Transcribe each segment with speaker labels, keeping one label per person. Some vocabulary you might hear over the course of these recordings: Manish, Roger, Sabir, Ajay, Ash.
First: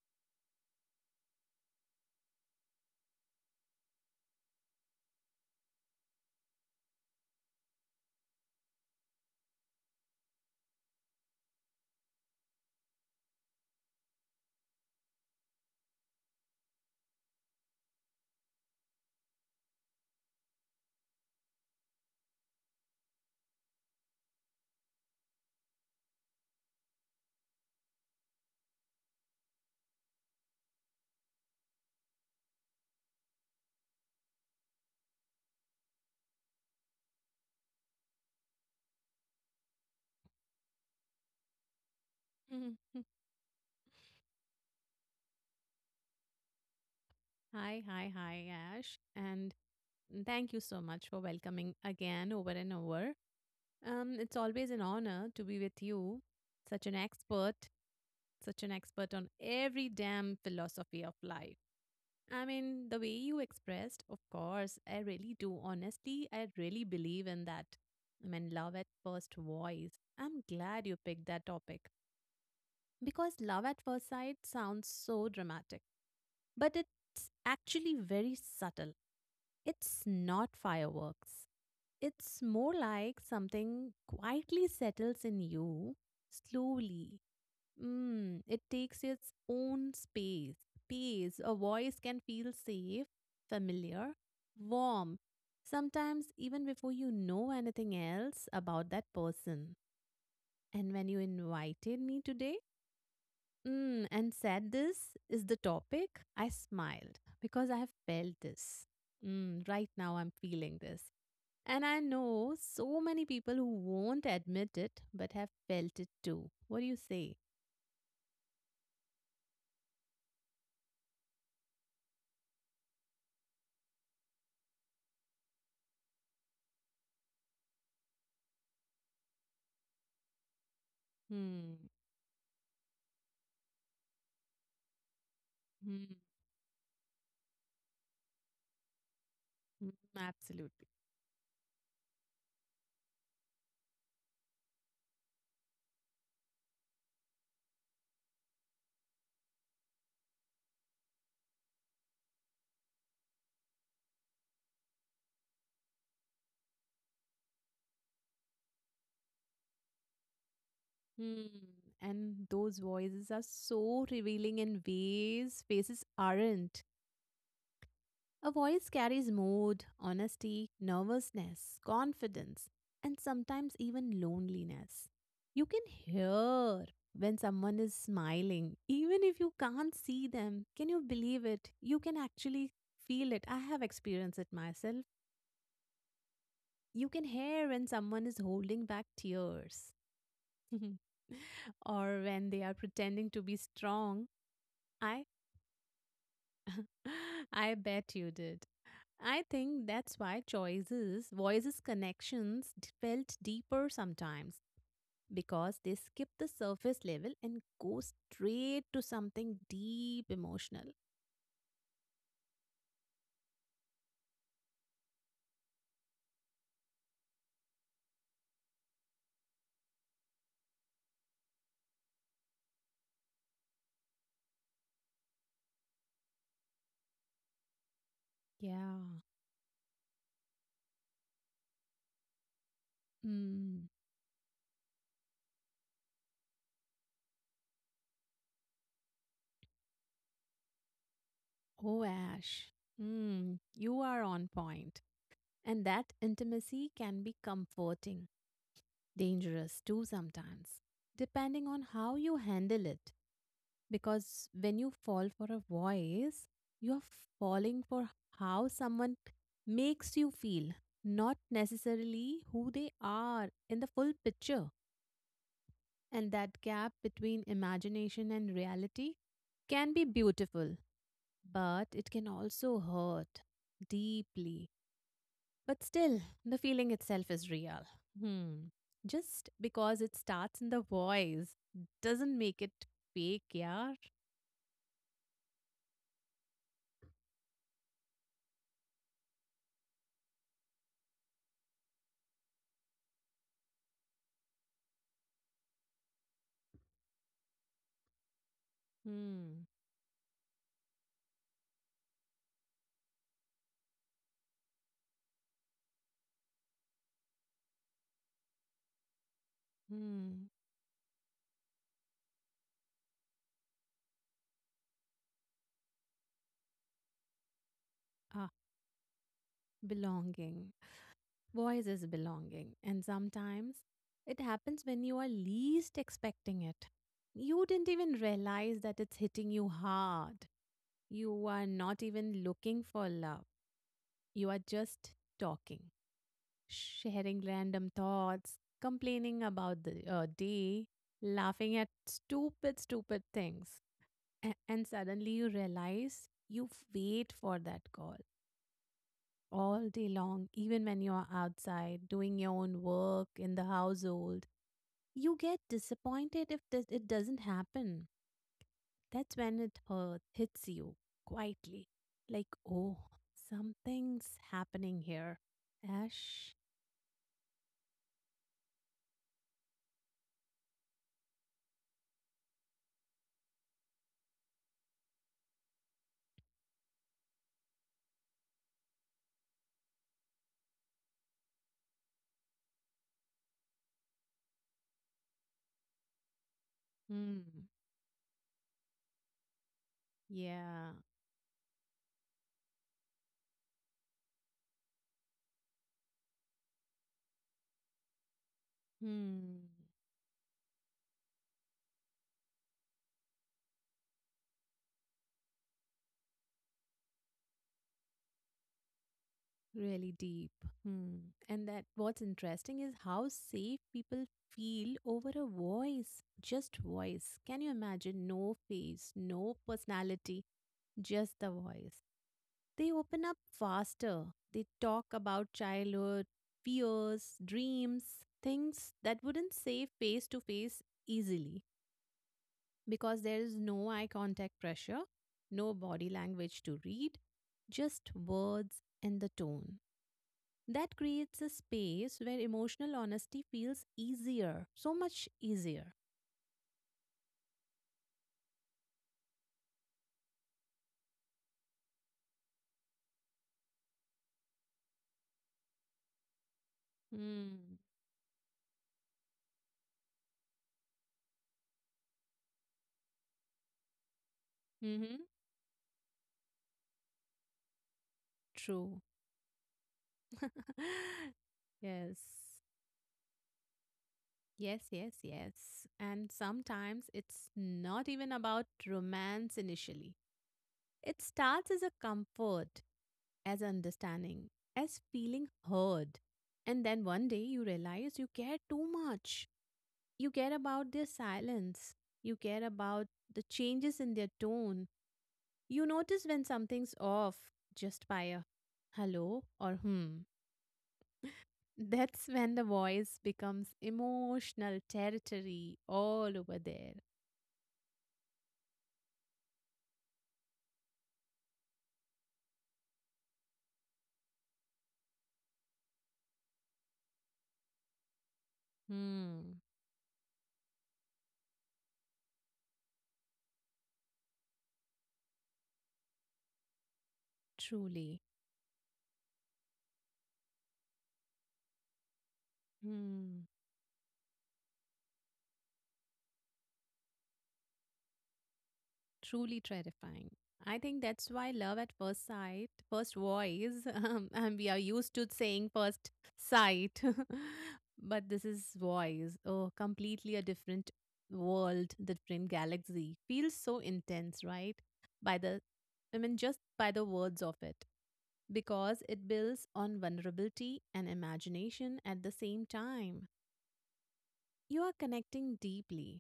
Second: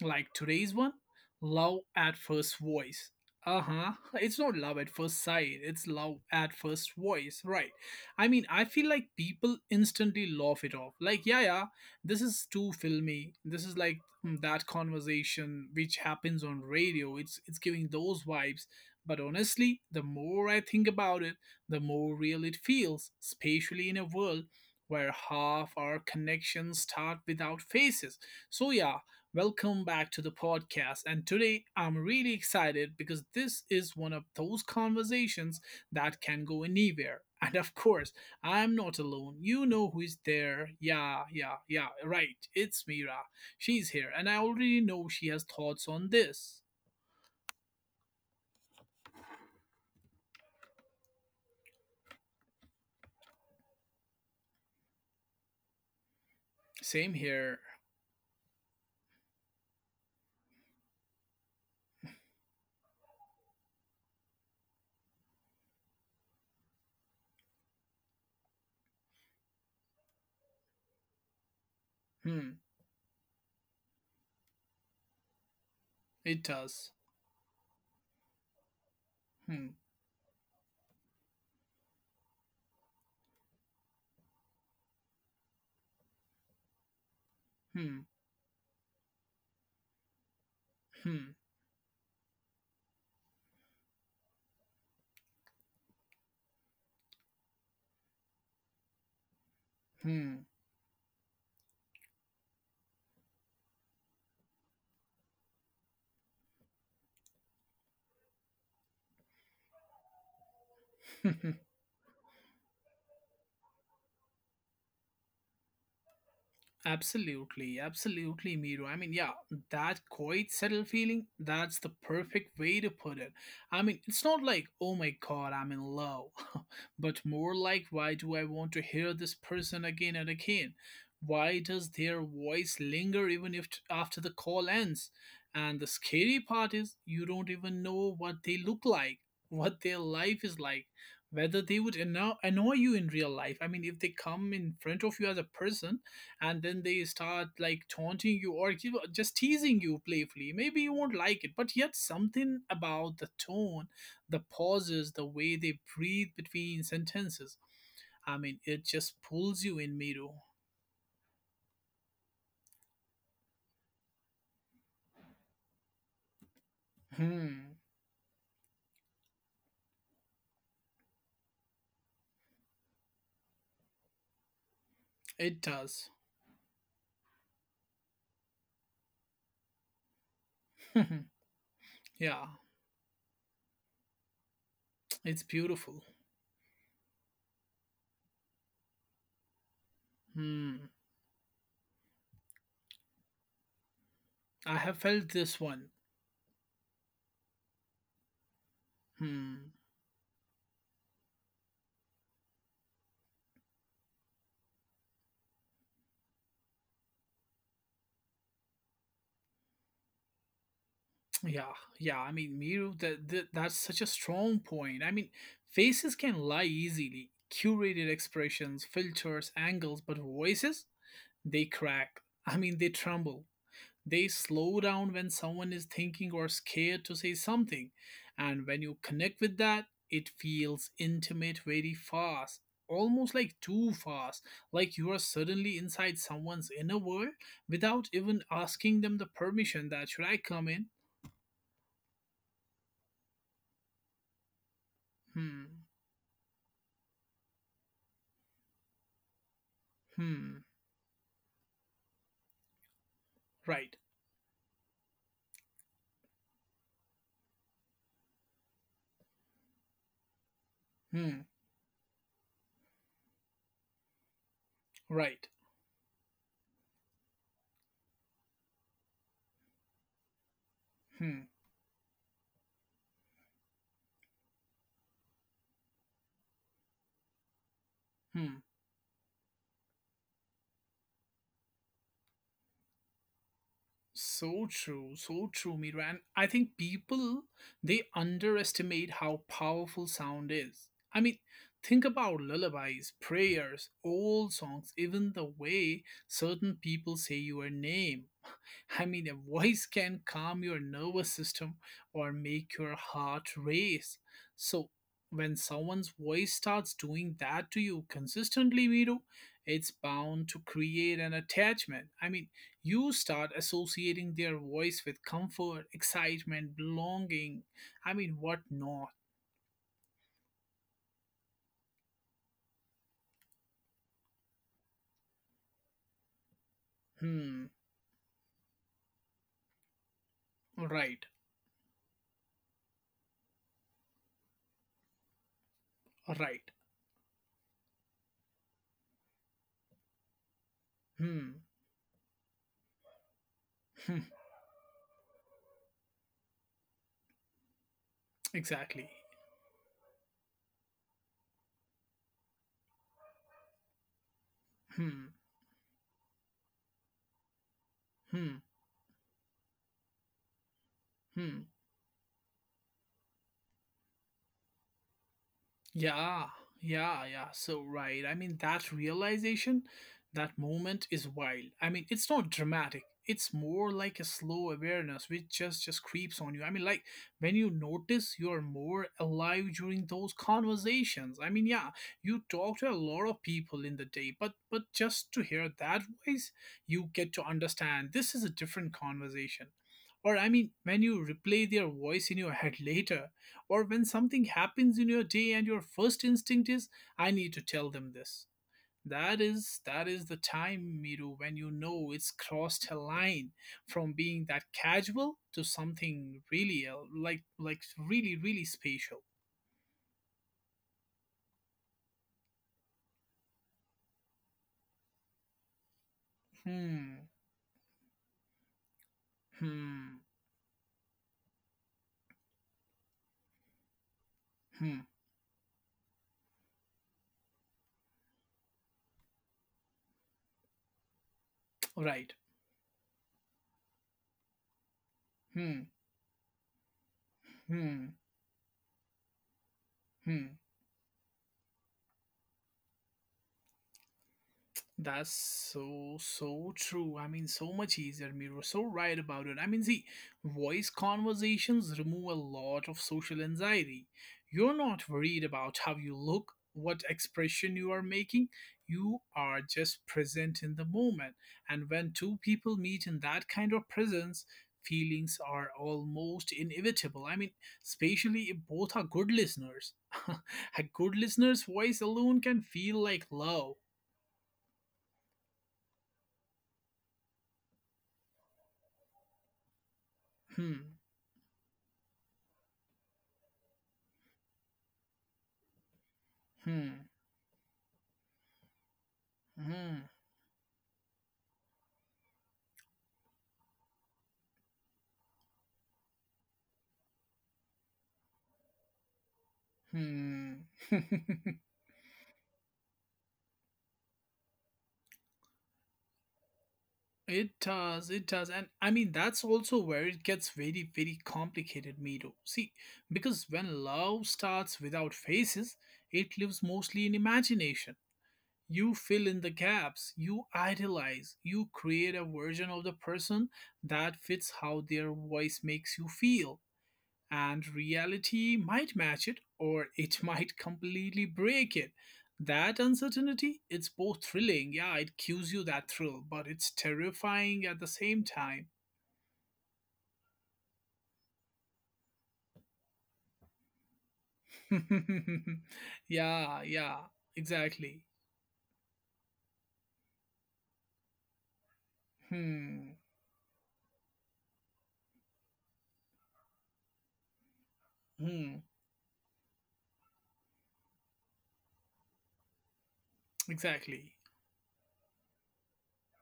Speaker 1: Like today's one, love at first voice. Uh huh. It's not love at first sight, it's love at first voice, right? I mean, I feel like people instantly laugh it off. Like, yeah, yeah, this is too filmy. This is like that conversation which happens on radio. It's giving those vibes. But honestly, the more I think about it, the more real it feels, especially in a world where half our connections start without faces. So, yeah, welcome back to the podcast. And today I'm really excited because this is one of those conversations that can go anywhere. And of course, I'm not alone. You know who is there. Yeah, yeah, yeah, right. It's
Speaker 2: Mhm.
Speaker 1: Mira. She's here, and I already know she has thoughts on this.
Speaker 2: Hi, Ash. And thank you so much for welcoming again over and over. It's always an honor to be with you, such an
Speaker 1: Same
Speaker 2: expert,
Speaker 1: here.
Speaker 2: such an expert on every damn philosophy of life. I mean, the way you expressed, of course, I really do. Honestly, I really believe in that. I mean, love at first voice. I'm glad you picked that topic
Speaker 1: Hmm,
Speaker 2: because love at first sight sounds so dramatic,
Speaker 1: it
Speaker 2: but
Speaker 1: does.
Speaker 2: it's actually very subtle.
Speaker 1: Hmm,
Speaker 2: It's not fireworks. It's more like something quietly settles in you slowly.
Speaker 1: hmm,
Speaker 2: It takes its own space.
Speaker 1: hmm.
Speaker 2: Space. A voice can feel safe, familiar, warm. Sometimes, even before you know anything else about that person.
Speaker 1: 嗯，
Speaker 2: And when you invited me today and said this is the topic, I smiled because I have felt this. Right now, I'm feeling this. And I know so many people who won't admit it but have felt it too. What do you say?
Speaker 1: Absolutely, absolutely, Miro. I mean, yeah, that quiet, settled feeling, that's the perfect way to put it. I mean, it's not like, oh my god, I'm in love, but more like, why do I want to hear this person again and again? Why
Speaker 2: Hmm.
Speaker 1: does their voice linger even if after the call ends? And the
Speaker 2: Hmm.
Speaker 1: scary part is, you don't even know what they look like, what
Speaker 2: Hmm.
Speaker 1: their life is
Speaker 2: Absolutely.
Speaker 1: like, whether they would annoy you in real life. I mean, if they come in front of you as a person, and then they start like taunting you or give, just teasing you playfully, maybe you won't like it, but yet something about the tone, the pauses, the way they breathe between sentences, I mean, it just pulls you in, Miru.
Speaker 2: Hmm. And those voices are so revealing in ways faces aren't.
Speaker 1: Hmm,
Speaker 2: A voice carries mood, honesty, nervousness, confidence, and sometimes even loneliness.
Speaker 1: it
Speaker 2: You can
Speaker 1: does.
Speaker 2: hear when someone is smiling, even if you can't see them. Can you believe it? You can
Speaker 1: Yeah,
Speaker 2: actually feel it. I have experienced it myself.
Speaker 1: it's beautiful.
Speaker 2: You can hear when someone is holding back tears
Speaker 1: Hmm,
Speaker 2: or when they are pretending to be strong.
Speaker 1: I have
Speaker 2: I
Speaker 1: felt this one.
Speaker 2: I bet you did. I
Speaker 1: Hmm.
Speaker 2: think that's why choices, voices, connections felt deeper sometimes because they skip the surface level and go straight to something deep emotional.
Speaker 1: Yeah, yeah. I mean, Miru, that's such a strong point. I mean, faces can lie easily. Curated expressions, filters, angles, but voices, they crack. I mean, they tremble. They slow down when someone is thinking or scared to say something. And when
Speaker 2: Yeah.
Speaker 1: you connect with that, it feels intimate very fast. Almost like
Speaker 2: Mm.
Speaker 1: too fast, like you are suddenly inside someone's inner world without even asking them the permission that should I come in?
Speaker 2: Oh, Ash. Mm. You are on point.
Speaker 1: Hmm.
Speaker 2: And that intimacy can be comforting, dangerous too
Speaker 1: Hmm.
Speaker 2: sometimes, depending on how you handle it.
Speaker 1: Right.
Speaker 2: Because when you fall for a voice, you're falling for how someone makes you feel, not
Speaker 1: Hmm.
Speaker 2: necessarily who they are in the full picture.
Speaker 1: Right.
Speaker 2: And that gap between imagination and reality can be beautiful,
Speaker 1: Hmm.
Speaker 2: but it can also hurt deeply. But still, the feeling itself is real.
Speaker 1: Hmm.
Speaker 2: Hmm. Just because it starts in the voice doesn't make it fake, yeah.
Speaker 1: So true. So true, Mira. And I think people, they underestimate how powerful sound is. I mean, think about lullabies, prayers, old songs, even the way certain people say your name. I mean, a
Speaker 2: Hmm.
Speaker 1: voice can calm your nervous system or make your heart race. So, when someone's voice starts doing that to you consistently, Vito, it's bound
Speaker 2: Hmm.
Speaker 1: to create an attachment. I mean, you start associating their voice with comfort, excitement, belonging. I mean,
Speaker 2: Ah,
Speaker 1: what not?
Speaker 2: belonging. Voice is belonging. And sometimes it happens when you are least expecting it. You
Speaker 1: Hmm,
Speaker 2: didn't even realize that it's hitting you hard.
Speaker 1: right,
Speaker 2: You are not even looking for love. You are just talking,
Speaker 1: right.
Speaker 2: sharing random thoughts, complaining about the day,
Speaker 1: Hmm,
Speaker 2: laughing at stupid things.
Speaker 1: hmm,
Speaker 2: And suddenly you realize you've waited for that call,
Speaker 1: exactly.
Speaker 2: all day long, even when you're outside doing your own work in the household.
Speaker 1: Hmm,
Speaker 2: You get disappointed if it doesn't happen.
Speaker 1: hmm,
Speaker 2: That's when hits you
Speaker 1: hmm.
Speaker 2: quietly. Like, oh, something's happening here.
Speaker 1: Yeah,
Speaker 2: Ash.
Speaker 1: yeah, yeah. So right. I mean, that realization, that moment is wild. I mean, it's not dramatic. It's more like a slow awareness which just creeps on you. I mean, like when you notice you are more alive during those conversations. I mean, yeah, you talk to a lot of people in the day, but just to hear that voice, you get to
Speaker 2: Hmm.
Speaker 1: understand this is a different conversation. Or I mean,
Speaker 2: Yeah.
Speaker 1: when you replay their voice in your head later, or when something happens in your day and your first instinct is I need to tell them this, that
Speaker 2: Hmm.
Speaker 1: is that is the time, Miru, when you know it's crossed a line from being that casual to something like really really special.
Speaker 2: Really deep. Hmm. And that what's interesting is how safe people feel over a voice, just
Speaker 1: Hmm
Speaker 2: voice. Can you imagine? No face, no
Speaker 1: hmm
Speaker 2: personality, just the voice. They open up faster. They
Speaker 1: hmm
Speaker 2: talk about childhood, fears, dreams, things that wouldn't say face to face easily
Speaker 1: right
Speaker 2: because there is no eye contact pressure, no
Speaker 1: hmm
Speaker 2: body language to read, just
Speaker 1: hmm
Speaker 2: words and the tone.
Speaker 1: hmm.
Speaker 2: That creates a space where emotional honesty feels easier, so much
Speaker 1: That's
Speaker 2: easier.
Speaker 1: so, so true. I mean, so much easier, Miro. So right about it. I mean, see, voice conversations remove a lot of social anxiety. You're not worried about how you look, what
Speaker 2: Mm.
Speaker 1: expression you are making. You are just present in the moment. And when two people meet in that kind of presence,
Speaker 2: Mm-hmm.
Speaker 1: feelings are almost inevitable. I mean, especially if both
Speaker 2: True.
Speaker 1: are good listeners. A good listener's voice
Speaker 2: Yes.
Speaker 1: alone can feel like love.
Speaker 2: Yes, yes, yes. And sometimes it's not even about romance initially.
Speaker 1: Hmm.
Speaker 2: It starts as a comfort, as understanding, as feeling heard. And then
Speaker 1: Hmm.
Speaker 2: one day you realize you care too much.
Speaker 1: Hmm.
Speaker 2: You care about their silence. You care about the changes in their tone. You notice when something's off just by a hello or hmm.
Speaker 1: Hmm.
Speaker 2: That's when the voice becomes emotional territory all over there.
Speaker 1: It does. It does. And I mean, that's also where it gets very, very complicated, Miro. See, because when love starts without faces, it lives mostly in imagination. You fill in the
Speaker 2: Hmm.
Speaker 1: gaps, you idealize, you create a version of the person that fits how their voice makes you feel. And
Speaker 2: Truly.
Speaker 1: reality might match it, or it might completely break it. That
Speaker 2: Hmm.
Speaker 1: uncertainty, it's both thrilling. Yeah, it gives you that thrill, but it's terrifying at the same time.
Speaker 2: Truly terrifying. I think that's why love at first sight, first voice, and we are used to saying first
Speaker 1: Yeah, yeah,
Speaker 2: sight,
Speaker 1: exactly.
Speaker 2: but this is voice. Oh, completely a different world, different
Speaker 1: Hmm,
Speaker 2: galaxy. Feels so intense, right? By the, I mean, just by the words of it,
Speaker 1: hmm,
Speaker 2: because it builds on vulnerability and imagination at the same time.
Speaker 1: exactly.
Speaker 2: You are connecting deeply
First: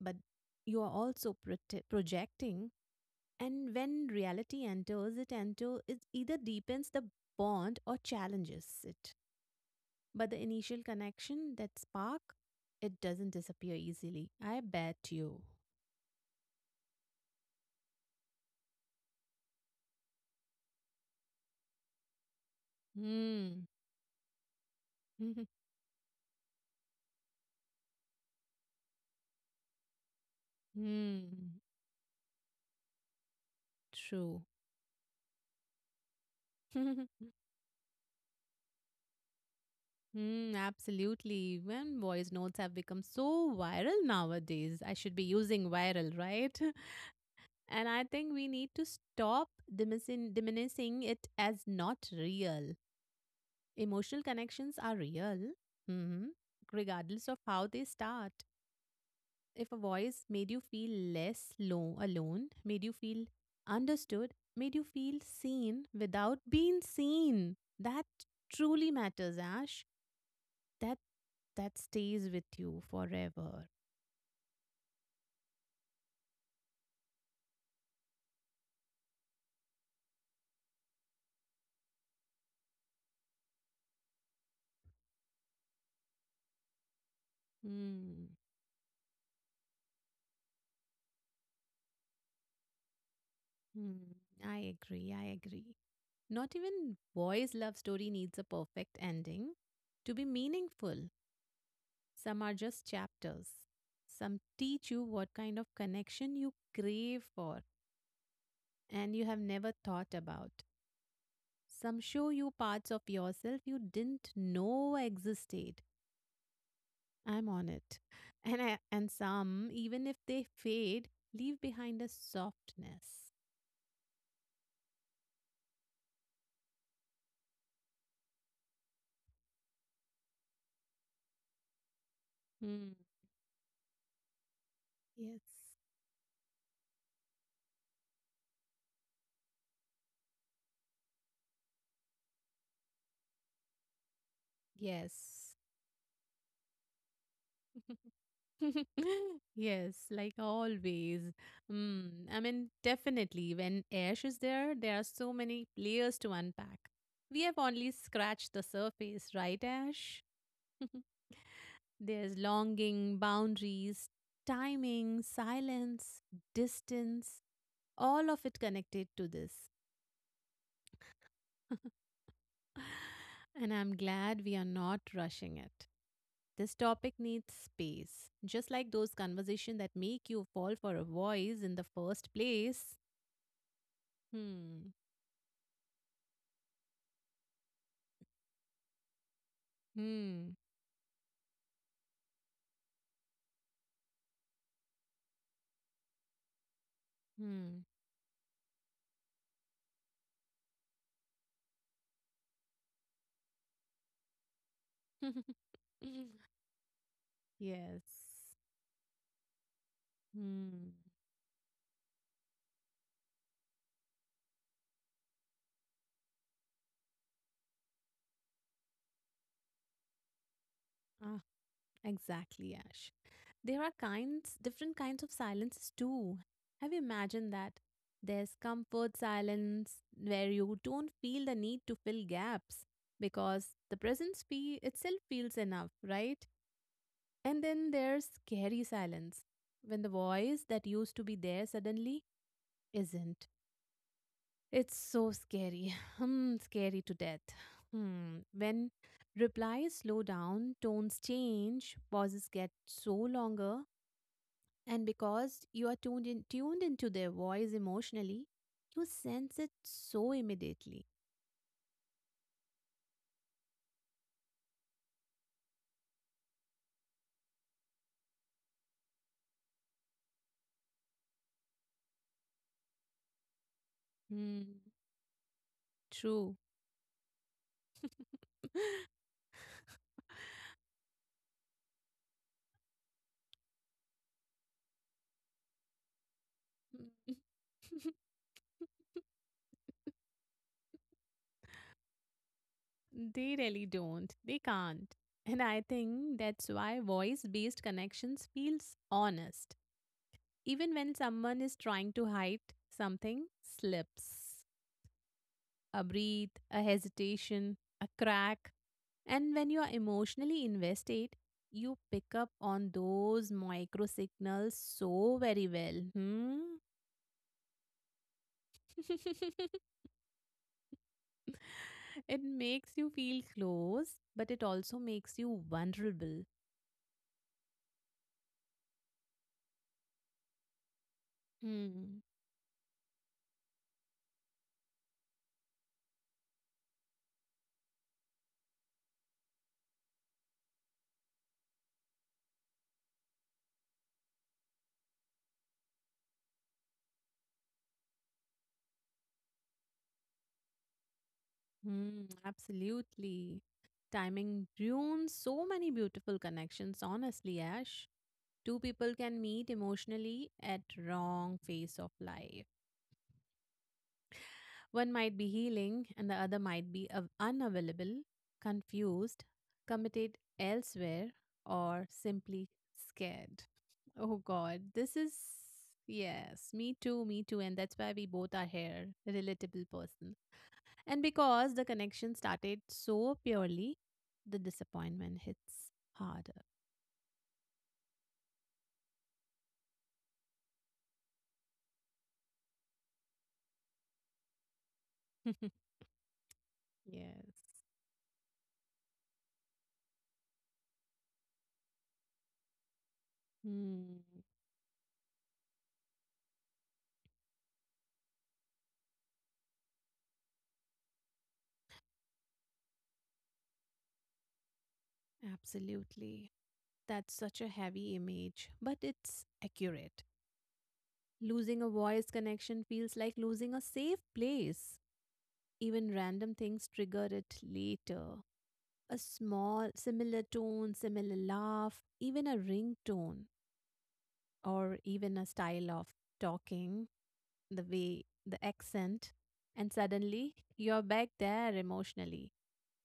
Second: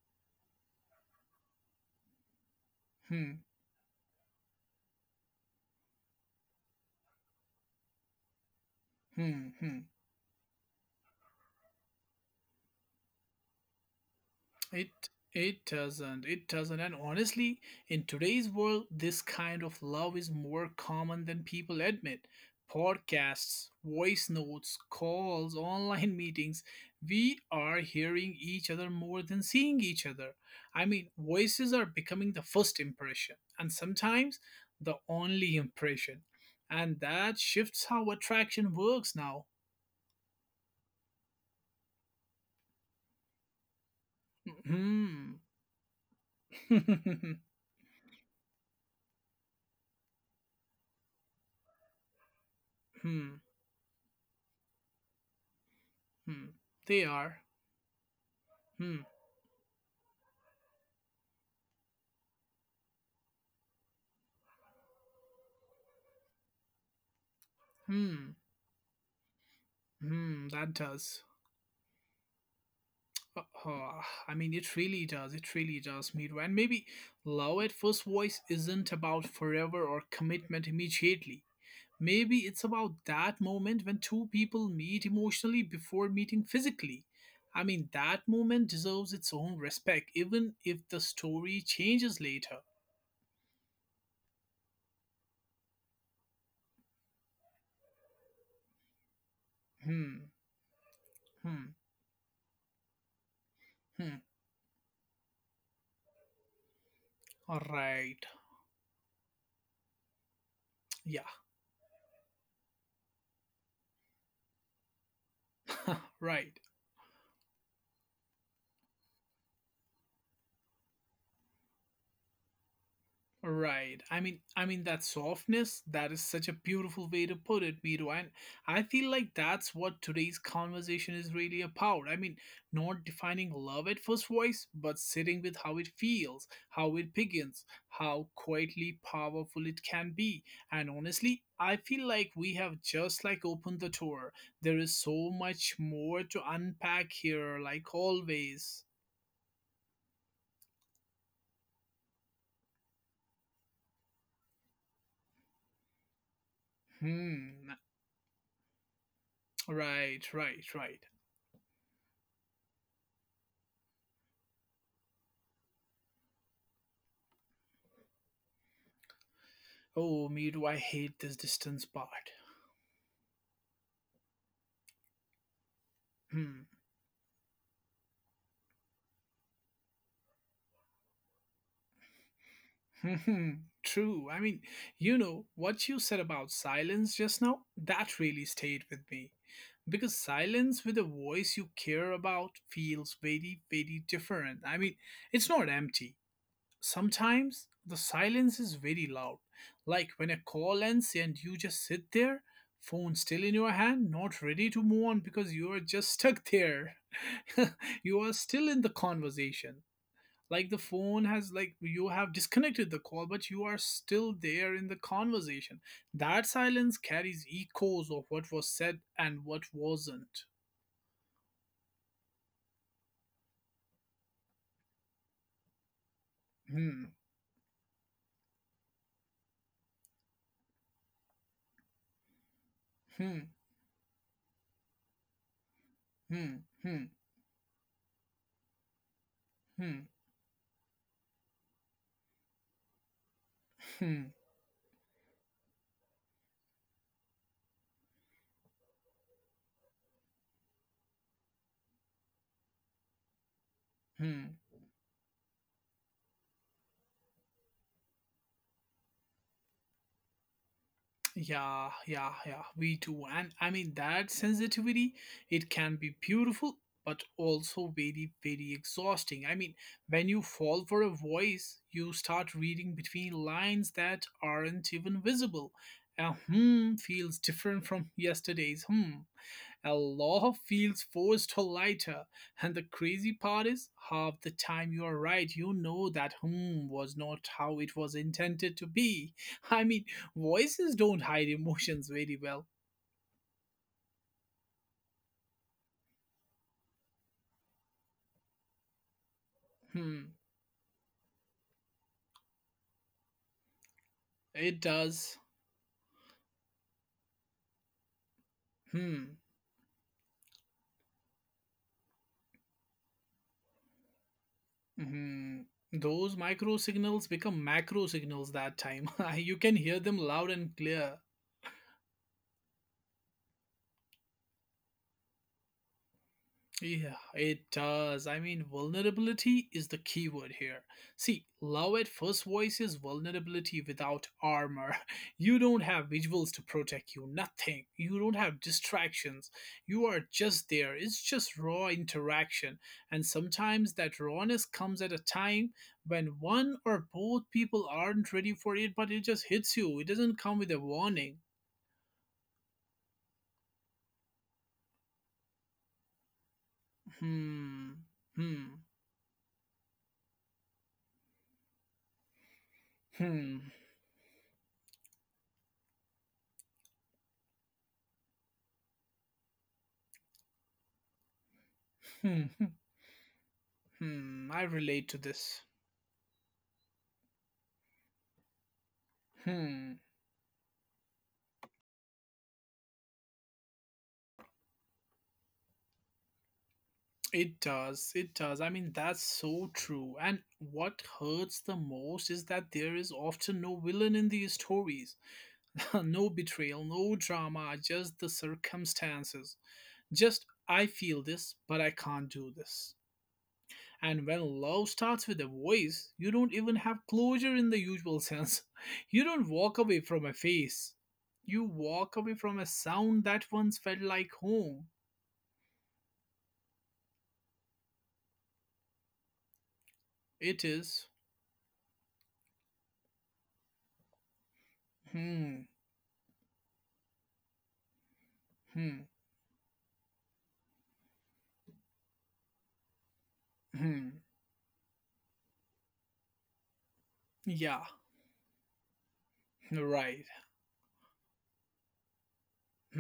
Speaker 2: but you are also projecting,
Speaker 1: Hmm,
Speaker 2: and when reality enter it either deepens the bond or challenges it.
Speaker 1: hmm, hmm.
Speaker 2: But the initial connection, that spark, it doesn't disappear easily. I bet
Speaker 1: It
Speaker 2: you.
Speaker 1: it doesn't. It doesn't. And honestly, in today's world, this kind of love is more common than people admit.
Speaker 2: Hmm.
Speaker 1: Podcasts, voice notes, calls, online meetings. We are hearing each other more than seeing each other. I mean,
Speaker 2: Hmm.
Speaker 1: voices are becoming the first impression and
Speaker 2: True.
Speaker 1: sometimes the only impression. And that shifts how attraction works now.
Speaker 2: Hmm, absolutely. When voice notes have become so viral nowadays, I should be
Speaker 1: Hmm.
Speaker 2: using viral, right?
Speaker 1: Hmm.
Speaker 2: And I think we need to stop diminishing it as not real.
Speaker 1: Hmm.
Speaker 2: Emotional connections are real, hmm,
Speaker 1: They
Speaker 2: regardless of
Speaker 1: are.
Speaker 2: how they start.
Speaker 1: Hmm.
Speaker 2: If a voice made you feel alone, made you feel understood, made you feel seen without being seen, that
Speaker 1: Hmm.
Speaker 2: truly matters, Ash.
Speaker 1: Hmm. That
Speaker 2: That
Speaker 1: does.
Speaker 2: that stays with you
Speaker 1: Uh,
Speaker 2: forever.
Speaker 1: uh, I mean, it really does. It really does, Miru. And maybe love at first voice isn't about forever or commitment immediately. Maybe it's about that moment when two people meet emotionally before meeting physically. I mean,
Speaker 2: Mm.
Speaker 1: that moment deserves its own respect, even if the story changes later.
Speaker 2: Mm. I agree. I agree. Not even boys' love story needs a perfect ending. To be
Speaker 1: Hmm.
Speaker 2: meaningful,
Speaker 1: Hmm.
Speaker 2: some are just chapters.
Speaker 1: Hmm.
Speaker 2: Some teach you what kind of connection you crave for
Speaker 1: All right.
Speaker 2: and you have never thought about.
Speaker 1: Yeah.
Speaker 2: Some show you parts of yourself you didn't know existed.
Speaker 1: Right.
Speaker 2: I'm on it. And some, even if they fade, leave behind a softness.
Speaker 1: Right. I mean, that softness. That is such a beautiful way to put it, Miro. And I feel like that's what today's conversation is really about. I mean,
Speaker 2: Hmm.
Speaker 1: not defining love at first voice, but sitting with
Speaker 2: Yes.
Speaker 1: how it feels, how it begins, how quietly powerful it can be. And honestly, I feel like we have just like opened the door. There is so
Speaker 2: Yes.
Speaker 1: much more to unpack here, like always.
Speaker 2: Yes, like always. Mm, I mean, definitely, when Ash is there, there are so many layers to unpack. We have
Speaker 1: Hmm.
Speaker 2: only scratched the surface, right, Ash?
Speaker 1: Right. Right. Right.
Speaker 2: There's longing, boundaries, timing, silence, distance, all of it connected to this.
Speaker 1: Oh, me do I hate this distance part.
Speaker 2: And I'm glad we are not rushing it.
Speaker 1: Hmm.
Speaker 2: This topic needs space, just like those conversations that make you fall for a voice in the first place.
Speaker 1: True. I mean,
Speaker 2: Hmm.
Speaker 1: you know, what you said about silence just now, that really stayed with me. Because
Speaker 2: Hmm.
Speaker 1: silence with a voice you care about feels very, very different. I mean, it's not empty. Sometimes
Speaker 2: Hmm.
Speaker 1: the silence is very loud. Like when a call ends and you just sit there, phone still in your hand, not ready to move on because you are just stuck there.
Speaker 2: Yes.
Speaker 1: You are still in the conversation, like the
Speaker 2: Hmm.
Speaker 1: phone has, like you have disconnected the call, but you are still there in the conversation. That silence carries echoes of what was said and what wasn't.
Speaker 2: Ah. Exactly, Ash. There are kinds, different kinds of silences too. Have you
Speaker 1: Hmm
Speaker 2: imagined that? There's comfort silence where you don't feel the need to fill gaps
Speaker 1: hmm
Speaker 2: because the presence fee itself feels enough, right?
Speaker 1: hmm hmm
Speaker 2: And then there's scary silence when the
Speaker 1: hmm
Speaker 2: voice that used to be there suddenly isn't.
Speaker 1: hmm
Speaker 2: It's so scary. Hmm, scary to death. Hmm. When replies slow down, tones change, pauses get so longer.
Speaker 1: hmm.
Speaker 2: And because you are tuned into their voice emotionally, you sense it so immediately.
Speaker 1: Yeah, yeah, yeah, we do. And I mean, that sensitivity, it can be beautiful, but also very, very exhausting. I mean, when you fall for a voice, you start reading between lines that
Speaker 2: Hmm,
Speaker 1: aren't even visible. A
Speaker 2: true.
Speaker 1: hmm feels different from yesterday's hmm. Aloha feels forced or lighter, and the crazy part is half the time you are right, you know that hmm was not how it was intended to be. I mean, voices don't hide emotions very well.
Speaker 2: They really don't. They can't. And I think that's why voice based connections feels honest.
Speaker 1: Hmm,
Speaker 2: Even when someone is trying to hide something slips.
Speaker 1: it does.
Speaker 2: A breathe, a hesitation, a crack.
Speaker 1: Hmm,
Speaker 2: And when you are emotionally invested, you pick up on those micro signals so
Speaker 1: hmm.
Speaker 2: very well.
Speaker 1: Those
Speaker 2: Hmm?
Speaker 1: micro signals become macro signals that time. You can hear them loud and clear.
Speaker 2: It makes you feel close, but it also makes you vulnerable.
Speaker 1: Yeah, it does. I mean, vulnerability is the key word here. See, love at
Speaker 2: Hmm.
Speaker 1: first voice is vulnerability without armor. You don't have visuals to protect you, nothing. You don't have distractions. You are just there. It's just raw interaction. And sometimes that rawness comes at a time when one or both people aren't ready for it, but it just hits you. It doesn't come with a warning.
Speaker 2: Hmm. Absolutely. Timing ruins so many beautiful connections, honestly,
Speaker 1: Hmm,
Speaker 2: Ash. Two
Speaker 1: hmm,
Speaker 2: people can meet emotionally at wrong phase of life.
Speaker 1: hmm,
Speaker 2: One might be healing and the other might be unavailable, confused, committed elsewhere, or
Speaker 1: hmm,
Speaker 2: simply
Speaker 1: hmm.
Speaker 2: scared. Oh
Speaker 1: Hmm. I
Speaker 2: God,
Speaker 1: relate
Speaker 2: this
Speaker 1: to
Speaker 2: is.
Speaker 1: this.
Speaker 2: Yes, me too, me too. And that's why we both are here, relatable
Speaker 1: Hmm,
Speaker 2: person. And because the connection started so purely, the disappointment hits harder.
Speaker 1: it does. It does. I mean, that's so true. And what hurts the most is that there is often no villain in these stories. No betrayal, no drama,
Speaker 2: Yes.
Speaker 1: just the circumstances. Just, I feel this, but I can't do this.
Speaker 2: Hmm,
Speaker 1: And when love starts with a voice, you don't even have closure in the usual sense. You don't walk away from a face. You walk away from a sound that once felt like home.
Speaker 2: absolutely. That's such a heavy image, but it's accurate.
Speaker 1: It is.
Speaker 2: Losing a voice connection feels like losing a safe place.
Speaker 1: Hmm.
Speaker 2: Even random things trigger it later.
Speaker 1: Hmm.
Speaker 2: A small, similar tone, similar laugh, even a ringtone,
Speaker 1: Hmm.
Speaker 2: or even a style of talking, the
Speaker 1: Yeah.
Speaker 2: way, the accent, and
Speaker 1: Right.
Speaker 2: suddenly you're back there emotionally,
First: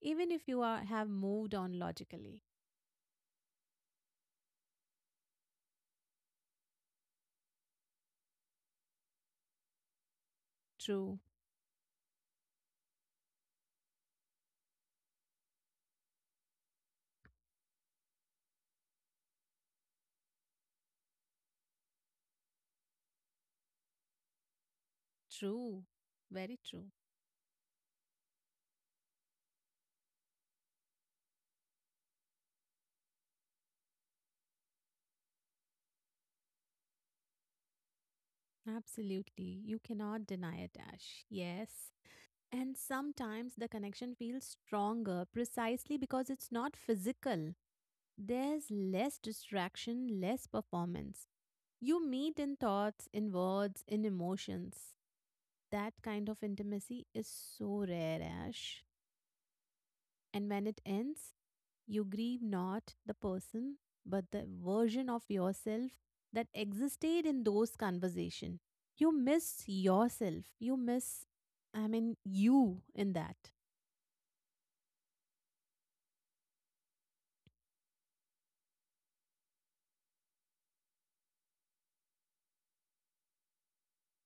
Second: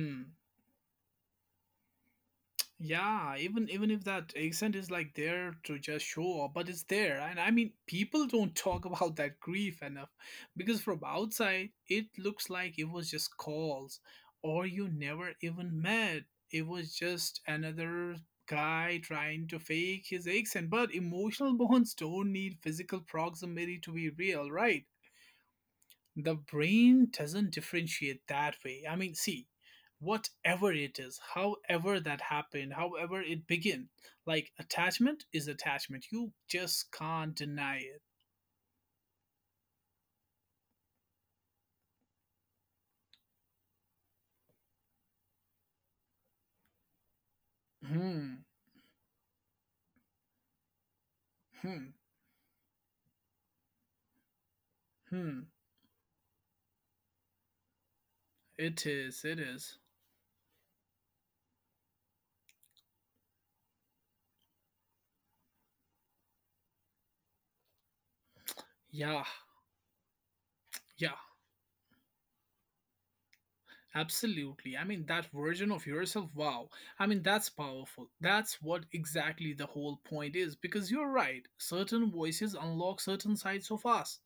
Speaker 2: even if have moved on logically.
Speaker 1: Yeah. Even even if that accent is like there to just show up, but it's there, and I mean, people don't talk about that grief enough, because from
Speaker 2: True,
Speaker 1: outside it looks like it was just calls, or you never even met. It was just another guy trying to fake his accent. But emotional bonds don't need physical proximity to be real, right?
Speaker 2: true,
Speaker 1: The
Speaker 2: very true.
Speaker 1: brain doesn't differentiate that way. I mean, see, whatever it is, however that happened, however it began, like attachment is attachment, you just can't deny it.
Speaker 2: Absolutely. You cannot deny it, Ash. Yes. And sometimes the connection feels stronger precisely because it's not physical.
Speaker 1: Hmm
Speaker 2: There's less distraction, less performance.
Speaker 1: hmm
Speaker 2: You meet in thoughts, in words, in emotions.
Speaker 1: hmm
Speaker 2: That kind of intimacy is so rare, Ash.
Speaker 1: it is
Speaker 2: And when it ends, you grieve not the person, but the version of yourself that existed in those conversations. You
Speaker 1: yeah
Speaker 2: miss yourself. You
Speaker 1: yeah.
Speaker 2: miss, I mean, you in that.
Speaker 1: Absolutely. I mean, that version of yourself, wow. I mean, that's powerful. That's what exactly the whole point is, because you're right. Certain voices unlock certain sides of us.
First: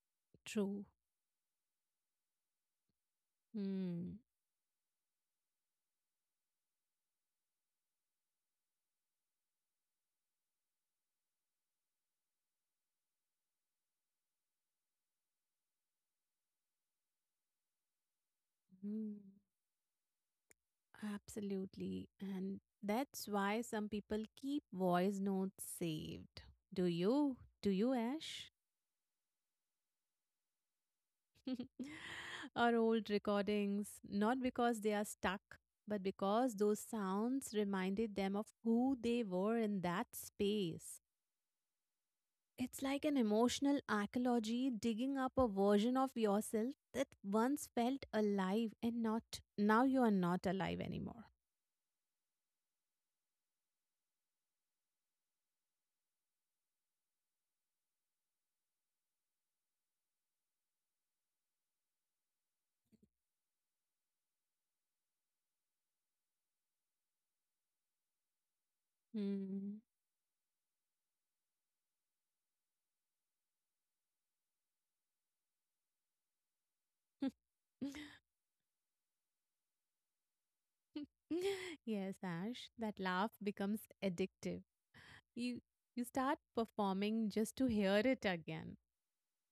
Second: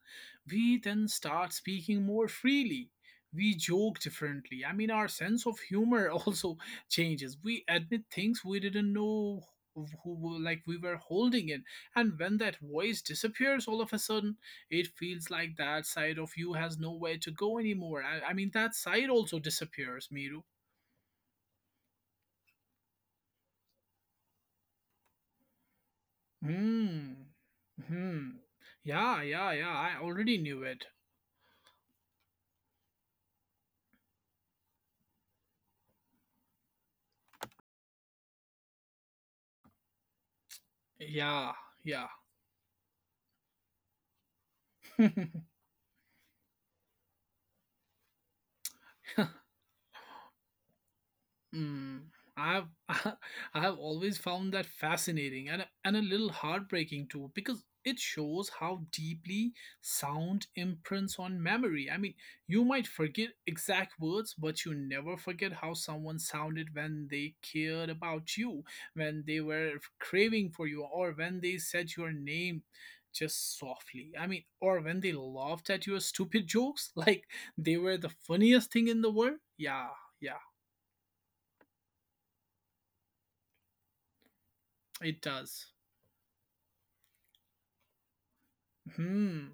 Speaker 1: We
Speaker 2: True.
Speaker 1: then start speaking more freely. We joke
Speaker 2: Hmm.
Speaker 1: differently. I mean, our sense of humor also changes. We admit things we didn't know who like we were holding in. And when that voice disappears all of a sudden it feels like that side of you has nowhere to go anymore. I mean, that side
Speaker 2: Hmm.
Speaker 1: also disappears, Miru.
Speaker 2: Absolutely. And that's why some people keep voice notes saved. Do
Speaker 1: Hmm.
Speaker 2: you? Do you,
Speaker 1: Hmm.
Speaker 2: Ash?
Speaker 1: Yeah, yeah, yeah, I already knew it.
Speaker 2: Or old recordings, not because they are stuck, but because those sounds reminded them of who they were in that space.
Speaker 1: Yeah, yeah.
Speaker 2: It's like an emotional archaeology digging up a version of yourself that once felt alive and not now you are not alive anymore.
Speaker 1: Mm, I've I've always found that fascinating and a little heartbreaking too, because it shows how deeply sound imprints on memory. I mean, you might forget exact words, but you never forget how someone sounded when they cared about you, when they were
Speaker 2: Hmm.
Speaker 1: craving for you, or when they said your name just softly. I mean, or when they laughed at your stupid jokes like they were the funniest thing in the world. Yeah, yeah,
Speaker 2: Yes, Ash, that laugh becomes addictive.
Speaker 1: it
Speaker 2: You
Speaker 1: does.
Speaker 2: you start performing just to hear it again.
Speaker 1: Hmm.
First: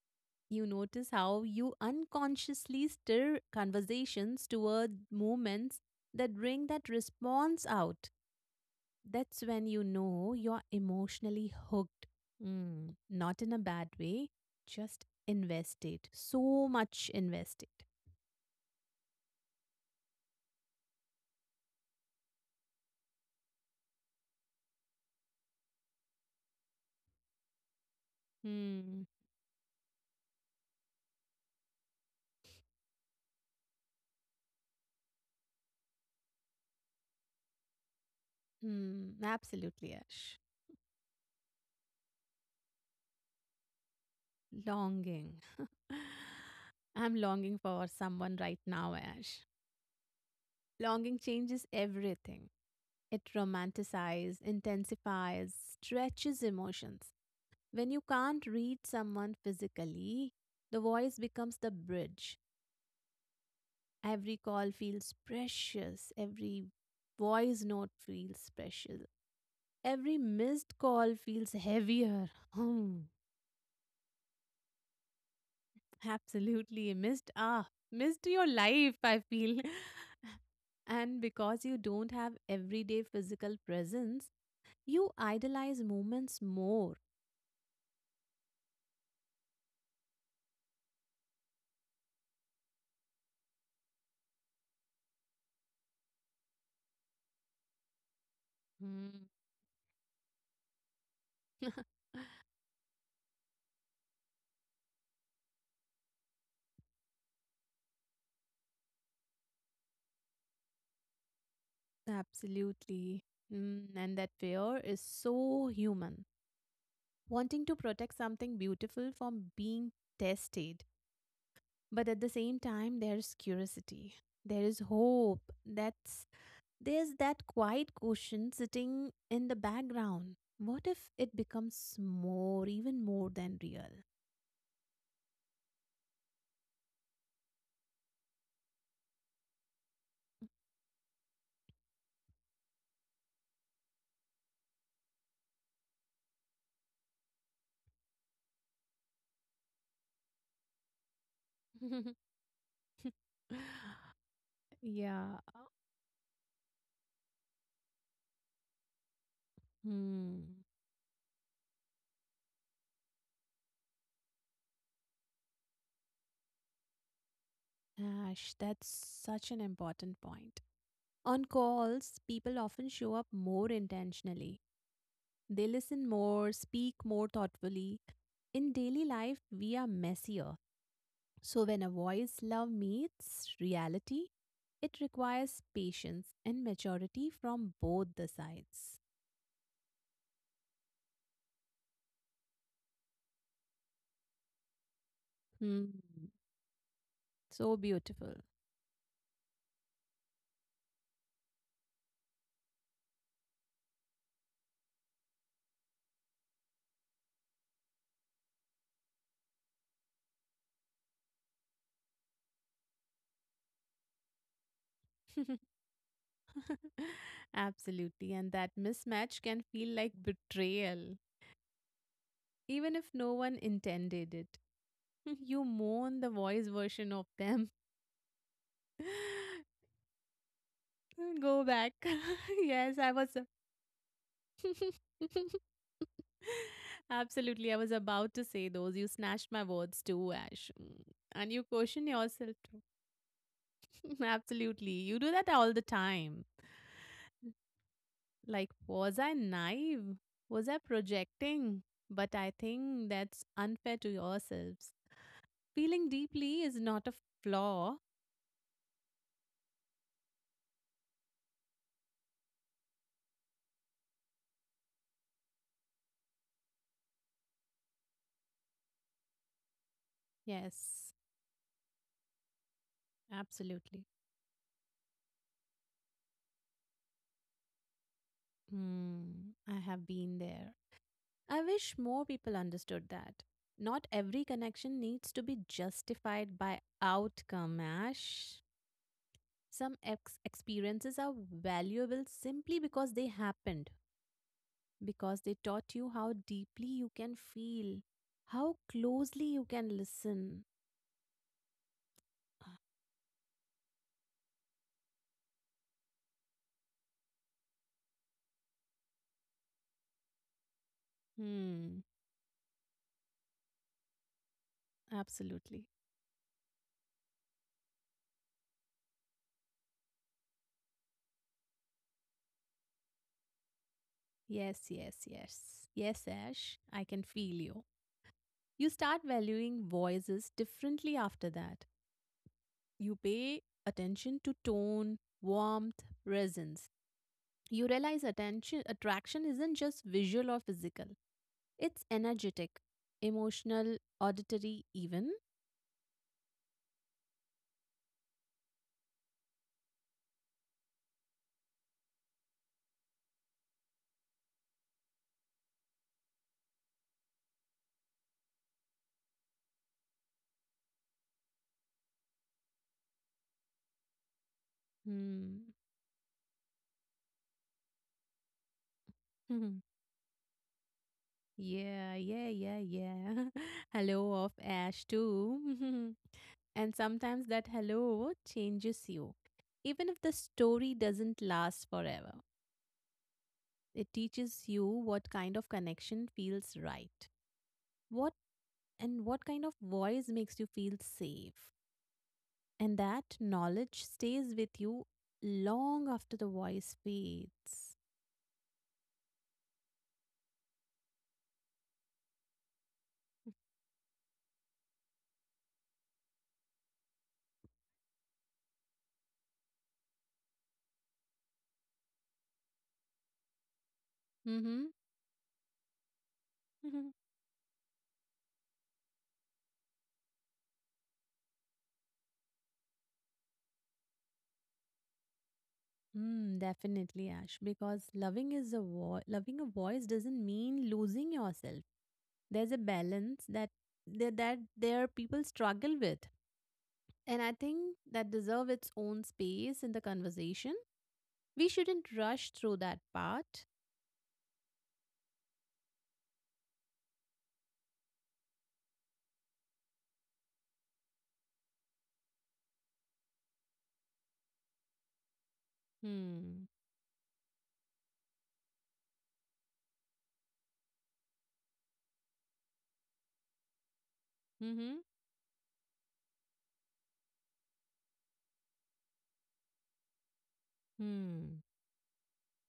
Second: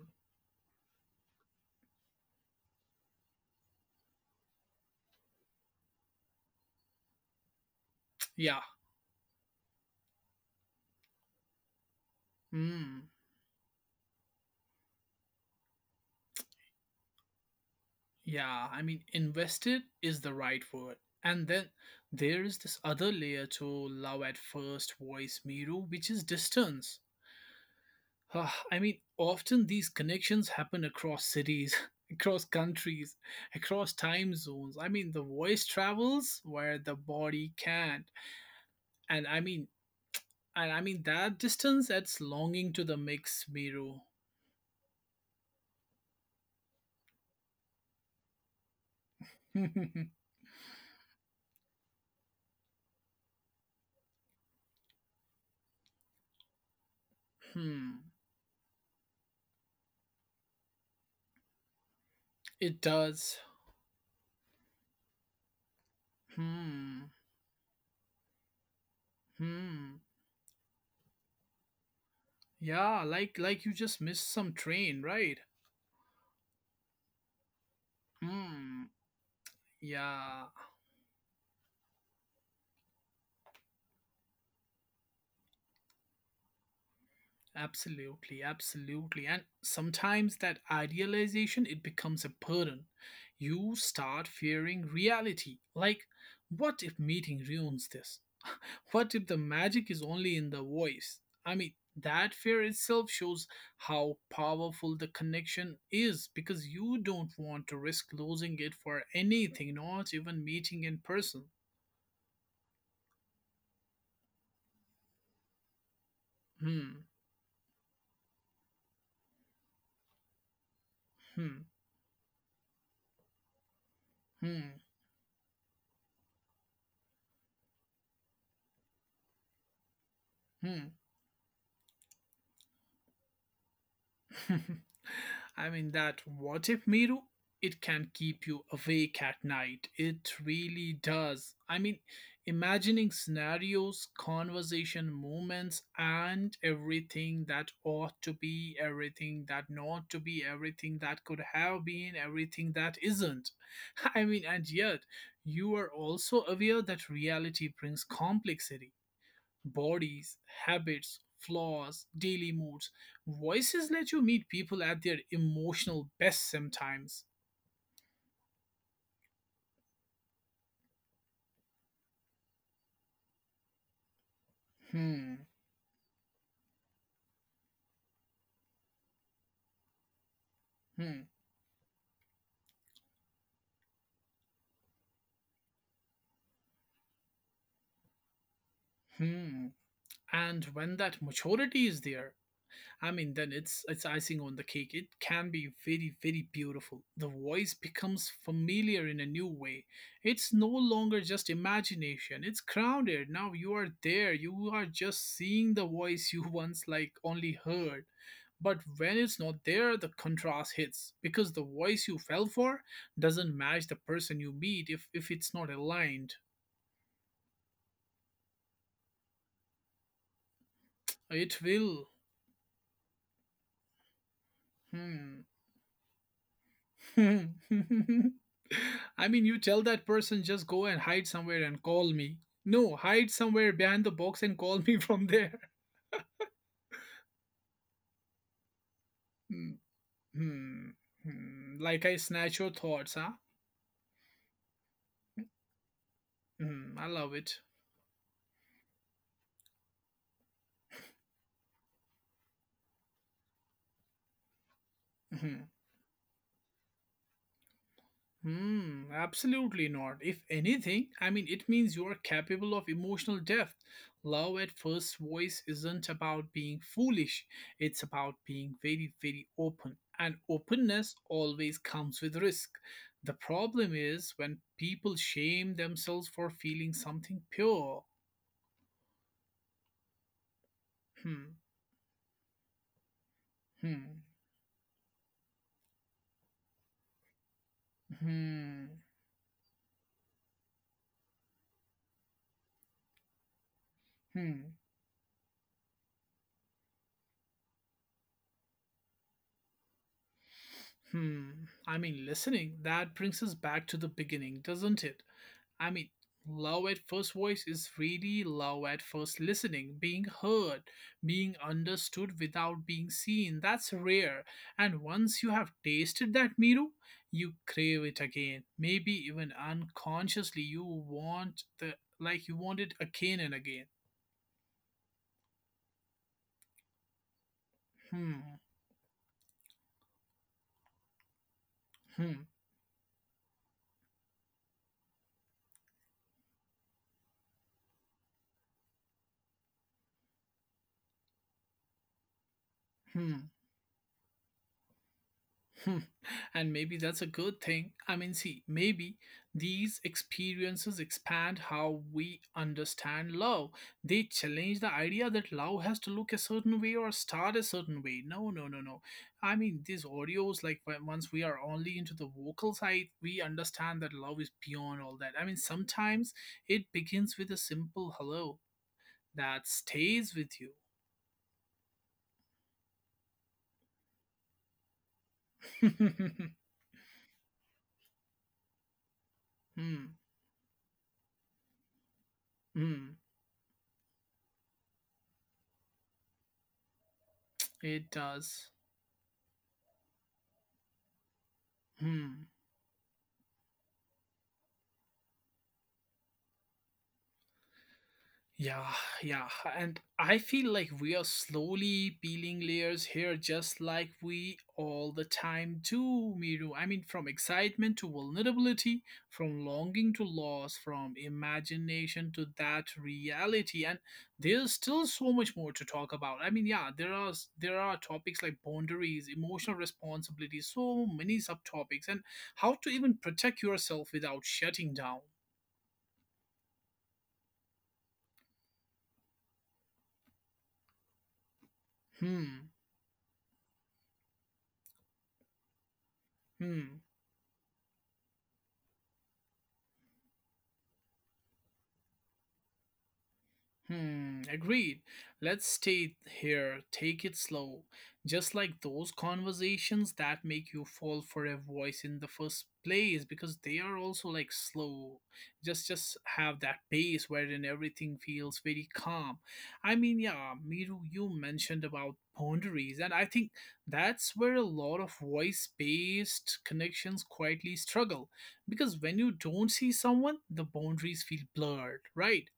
Speaker 2: You notice how you unconsciously stir conversations toward moments that bring that response out.
Speaker 1: Yeah.
Speaker 2: That's when you know you're emotionally hooked. Mm,
Speaker 1: Hmm.
Speaker 2: not in a bad way, just invested. So much invested.
Speaker 1: Yeah. I mean, invested is the right word. And then there is this other layer to love at first voice, Miru, which is distance. I mean,
Speaker 2: Hmm.
Speaker 1: often these connections happen across cities, across countries, across time zones. I mean, the voice travels where the body can't.
Speaker 2: Hmm.
Speaker 1: And I mean,
Speaker 2: Absolutely, Ash.
Speaker 1: and I mean that distance adds longing to the mix, Miru.
Speaker 2: Longing. I'm longing for someone right now, Ash.
Speaker 1: Hmm.
Speaker 2: Longing changes everything. It romanticizes, intensifies, stretches emotions. When you can't read someone physically, the voice becomes the bridge.
Speaker 1: It does.
Speaker 2: Every call feels precious. Every
Speaker 1: Hmm.
Speaker 2: voice note feels special.
Speaker 1: Hmm.
Speaker 2: Every missed call feels heavier. Hmm,
Speaker 1: Yeah, like you just missed some train, right?
Speaker 2: absolutely. Missed your life,
Speaker 1: Hmm.
Speaker 2: I feel.
Speaker 1: Yeah,
Speaker 2: And because you don't have everyday physical presence, you idolize moments more.
Speaker 1: absolutely, absolutely. And sometimes that idealization it becomes a burden. You start fearing reality. Like, what if meeting ruins this? What if
Speaker 2: Hmm.
Speaker 1: the magic is only in the voice? I mean, that fear itself shows how powerful the connection is because you don't want to risk losing it for anything, not even meeting in person.
Speaker 2: Absolutely. Mm, and that fear is so human.
Speaker 1: Hmm,
Speaker 2: Wanting to protect something beautiful from being tested.
Speaker 1: hmm,
Speaker 2: But at the same time there's curiosity, there
Speaker 1: hmm,
Speaker 2: is hope, that's there's that quiet question sitting in the background, what
Speaker 1: hmm.
Speaker 2: if it becomes more, even more than real?
Speaker 1: I mean, that what if, Miru? It can keep you awake at night. It really does. I mean, imagining scenarios, conversation moments, and everything that ought to be, everything that not to be, everything that could have been, everything that isn't. I mean, and yet,
Speaker 2: Yeah.
Speaker 1: you are also aware that reality brings complexity: bodies,
Speaker 2: Hmm.
Speaker 1: habits, flaws, daily moods. Voices let you meet people at their emotional best sometimes.
Speaker 2: Ash, that's such an important point. On calls people often show up more intentionally,
Speaker 1: Hmm,
Speaker 2: they listen more, speak more thoughtfully. In daily life we are messier.
Speaker 1: hmm,
Speaker 2: So, when a voice love meets reality, it requires patience and maturity from both the sides.
Speaker 1: hmm. And when that maturity is there, I mean, then it's icing on the cake. It can be
Speaker 2: Hmm.
Speaker 1: very, very beautiful. The voice
Speaker 2: So
Speaker 1: becomes
Speaker 2: beautiful.
Speaker 1: familiar in a new way. It's no longer just imagination. It's grounded. Now you are there. You are just seeing the voice you once like only heard. But when it's not there, the contrast hits because the voice you fell for doesn't match the person you meet if it's not aligned.
Speaker 2: Absolutely. And that mismatch can feel like betrayal,
Speaker 1: It will.
Speaker 2: even if no one intended it.
Speaker 1: Hmm.
Speaker 2: You mourn the voice version of them.
Speaker 1: I mean, you tell that person just go and hide
Speaker 2: Go
Speaker 1: somewhere and
Speaker 2: back.
Speaker 1: call me.
Speaker 2: Yes,
Speaker 1: No,
Speaker 2: I
Speaker 1: hide
Speaker 2: was.
Speaker 1: somewhere behind the box and call me from there.
Speaker 2: Absolutely. I was about to say those. You snatched my
Speaker 1: Hmm,
Speaker 2: words too, Ash.
Speaker 1: hmm,
Speaker 2: Mm. And you
Speaker 1: hmm. Like
Speaker 2: question
Speaker 1: I
Speaker 2: yourself
Speaker 1: snatch your
Speaker 2: too.
Speaker 1: thoughts, huh?
Speaker 2: Absolutely. You do that all the time.
Speaker 1: Hmm, I love it.
Speaker 2: Like, was I naive? Was I projecting? But I think that's unfair to yourselves.
Speaker 1: Hmm.
Speaker 2: Feeling deeply is not a flaw.
Speaker 1: Hmm, absolutely not. If anything, I mean, it means you are capable of emotional depth. Love at first voice isn't about being foolish, it's about being very, very open. And
Speaker 2: Yes,
Speaker 1: openness always comes with risk. The problem
Speaker 2: absolutely.
Speaker 1: is when people shame themselves for feeling something pure.
Speaker 2: Hmm. I have been there.
Speaker 1: Hmm,
Speaker 2: I wish more people understood that. Not
Speaker 1: hmm,
Speaker 2: every connection needs to be justified by outcome, Ash.
Speaker 1: hmm,
Speaker 2: Some experiences are valuable simply because they happened,
Speaker 1: hmm.
Speaker 2: because they taught you how deeply you can feel, how closely you can listen.
Speaker 1: Hmm. I mean, listening, that brings us back to the beginning, doesn't it? I mean, love at first voice is really love at first listening, being heard, being
Speaker 2: Hmm,
Speaker 1: understood without being seen. That's rare. And once you have
Speaker 2: absolutely.
Speaker 1: tasted that, Miru, you crave it again. Maybe even unconsciously, you want the like you want it again and again.
Speaker 2: Yes, yes, yes. Yes, Ash, I can feel you.
Speaker 1: Hmm,
Speaker 2: You start valuing voices differently after that.
Speaker 1: hmm,
Speaker 2: You pay attention to tone, warmth, presence. You realize attention attraction isn't just visual or physical. It's energetic,
Speaker 1: hmm.
Speaker 2: emotional, auditory even.
Speaker 1: Hmm, and maybe that's a good thing. I mean, see, maybe these experiences expand how we understand love. They challenge the idea that love has to look a certain way or start a certain way. No, no, no, no. I mean, these audios, like once we are only into the vocal side, we understand that love is beyond all that. I mean,
Speaker 2: Hmm.
Speaker 1: sometimes it begins with a simple hello that stays with you.
Speaker 2: Yeah, yeah, yeah, yeah. Hello of Ash too. And sometimes that hello changes you. Even
Speaker 1: Hmm,
Speaker 2: if the story doesn't last forever,
Speaker 1: hmm,
Speaker 2: it teaches you what kind of connection feels right,
Speaker 1: it
Speaker 2: what
Speaker 1: does.
Speaker 2: and what kind of voice makes you feel safe.
Speaker 1: Hmm.
Speaker 2: And that knowledge stays with you long after the voice fades.
Speaker 1: Yeah, yeah. And I feel like we are slowly peeling layers here, just like we all the time do, Miru. I mean, from excitement to vulnerability, from longing to loss, from imagination to that reality. And there's
Speaker 2: Mm-hmm.
Speaker 1: still so much more to talk about. I mean, yeah,
Speaker 2: Mm-hmm.
Speaker 1: there are topics like boundaries, emotional responsibility, so many subtopics, and how to even protect yourself without shutting down.
Speaker 2: Mm, definitely, Ash, because loving is a loving a voice doesn't mean losing yourself.
Speaker 1: Hmm.
Speaker 2: There's a balance that that there people struggle with.
Speaker 1: Hmm.
Speaker 2: And I think that deserve its own space in the conversation. We shouldn't rush through that part.
Speaker 1: Hmm, agreed. Let's stay here, take it slow. Just like those conversations that make you fall for a voice in the first place because they are also like slow. Just
Speaker 2: Hmm.
Speaker 1: have that pace wherein everything feels very calm. I mean, yeah, Miru, you mentioned about boundaries and I think that's where a
Speaker 2: Mm-hmm.
Speaker 1: lot of voice-based connections quietly struggle because when you don't see someone, the boundaries feel
Speaker 2: Hmm.
Speaker 1: blurred, right?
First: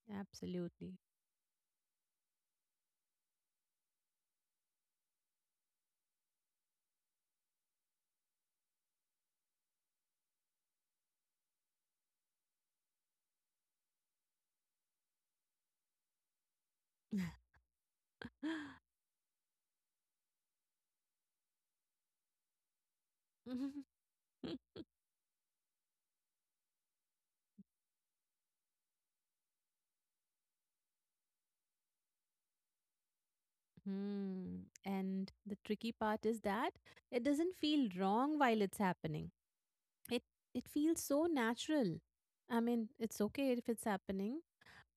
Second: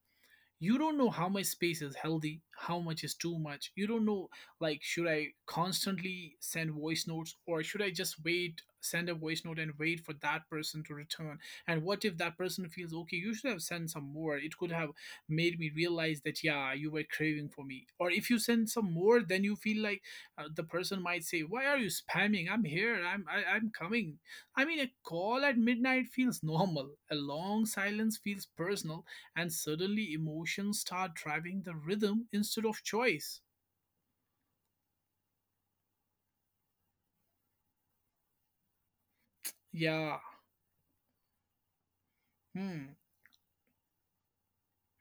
Speaker 1: You don't
Speaker 2: Absolutely.
Speaker 1: know how much space is healthy, how much is too much. You don't know, like, should I constantly send voice notes, or should I just wait, send a voice note and wait for that person to return? And what if that person feels, okay, you should have sent some more, it could have made me realize that, yeah, you were craving for me. Or if you send some more, then you feel like, the person might say, why are you spamming, I'm here, I'm coming. I mean, a call at midnight feels normal, a long silence feels personal, and suddenly emotions start driving the rhythm instead of choice.
Speaker 2: Hmm. And the tricky part is that it doesn't feel wrong while it's happening.
Speaker 1: Yeah.
Speaker 2: It it feels so natural. I
Speaker 1: Hmm.
Speaker 2: mean, it's okay if it's happening,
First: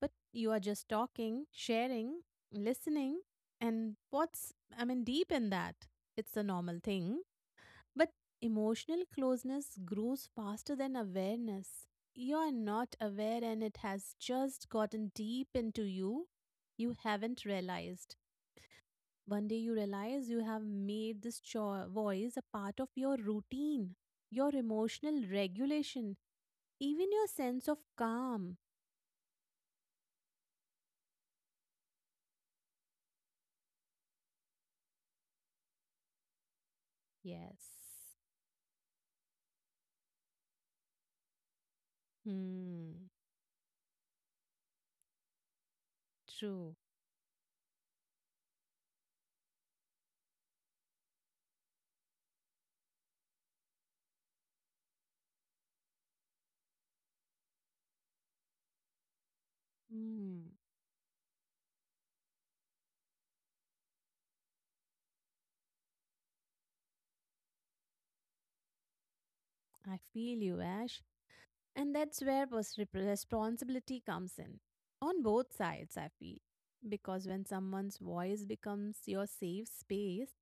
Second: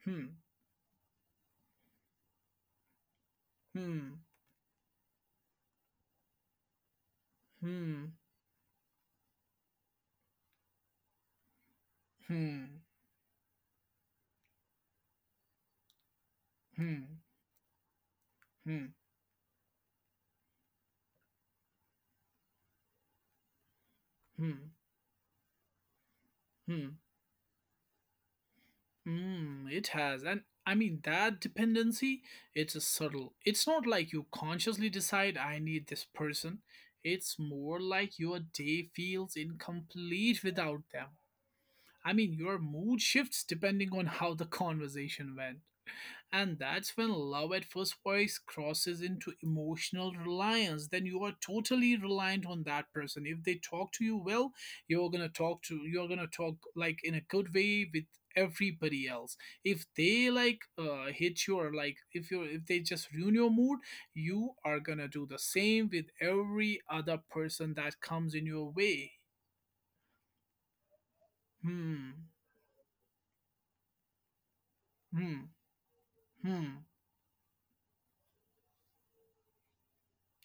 Speaker 2: but
Speaker 1: Hmm.
Speaker 2: you are just talking, sharing, listening, and
Speaker 1: Hmm.
Speaker 2: what's I mean deep in that. It's a normal thing,
Speaker 1: Hmm.
Speaker 2: but emotional closeness grows faster than awareness. You are
Speaker 1: Hmm.
Speaker 2: not aware and it has just gotten deep into you.
Speaker 1: Hmm.
Speaker 2: You
Speaker 1: Hmm.
Speaker 2: haven't realized.
Speaker 1: Hmm.
Speaker 2: One day you realize you have made this voice a part of your routine, your emotional regulation,
Speaker 1: Hmm.
Speaker 2: even your sense of calm.
Speaker 1: Hmm. It has. And I mean, that dependency, it's a subtle. It's not like you consciously decide, I need this person. It's
Speaker 2: Yes.
Speaker 1: more like your day feels incomplete without them. I mean, your mood
Speaker 2: Hmm.
Speaker 1: shifts depending on how the conversation went. And
Speaker 2: True.
Speaker 1: that's when love at first voice crosses into emotional reliance. Then you are totally reliant on that person. If they talk to you well, you're gonna talk like in a good way with everybody else. If they
Speaker 2: Hmm.
Speaker 1: like hit you, or like if they just ruin your mood, you are gonna do the same with every other person that comes in your way.
Speaker 2: I feel you, Ash. And
Speaker 1: Hmm.
Speaker 2: that's where responsibility comes in. On
Speaker 1: Hmm.
Speaker 2: both sides, I feel.
Speaker 1: Hmm.
Speaker 2: Because when someone's voice becomes your safe space,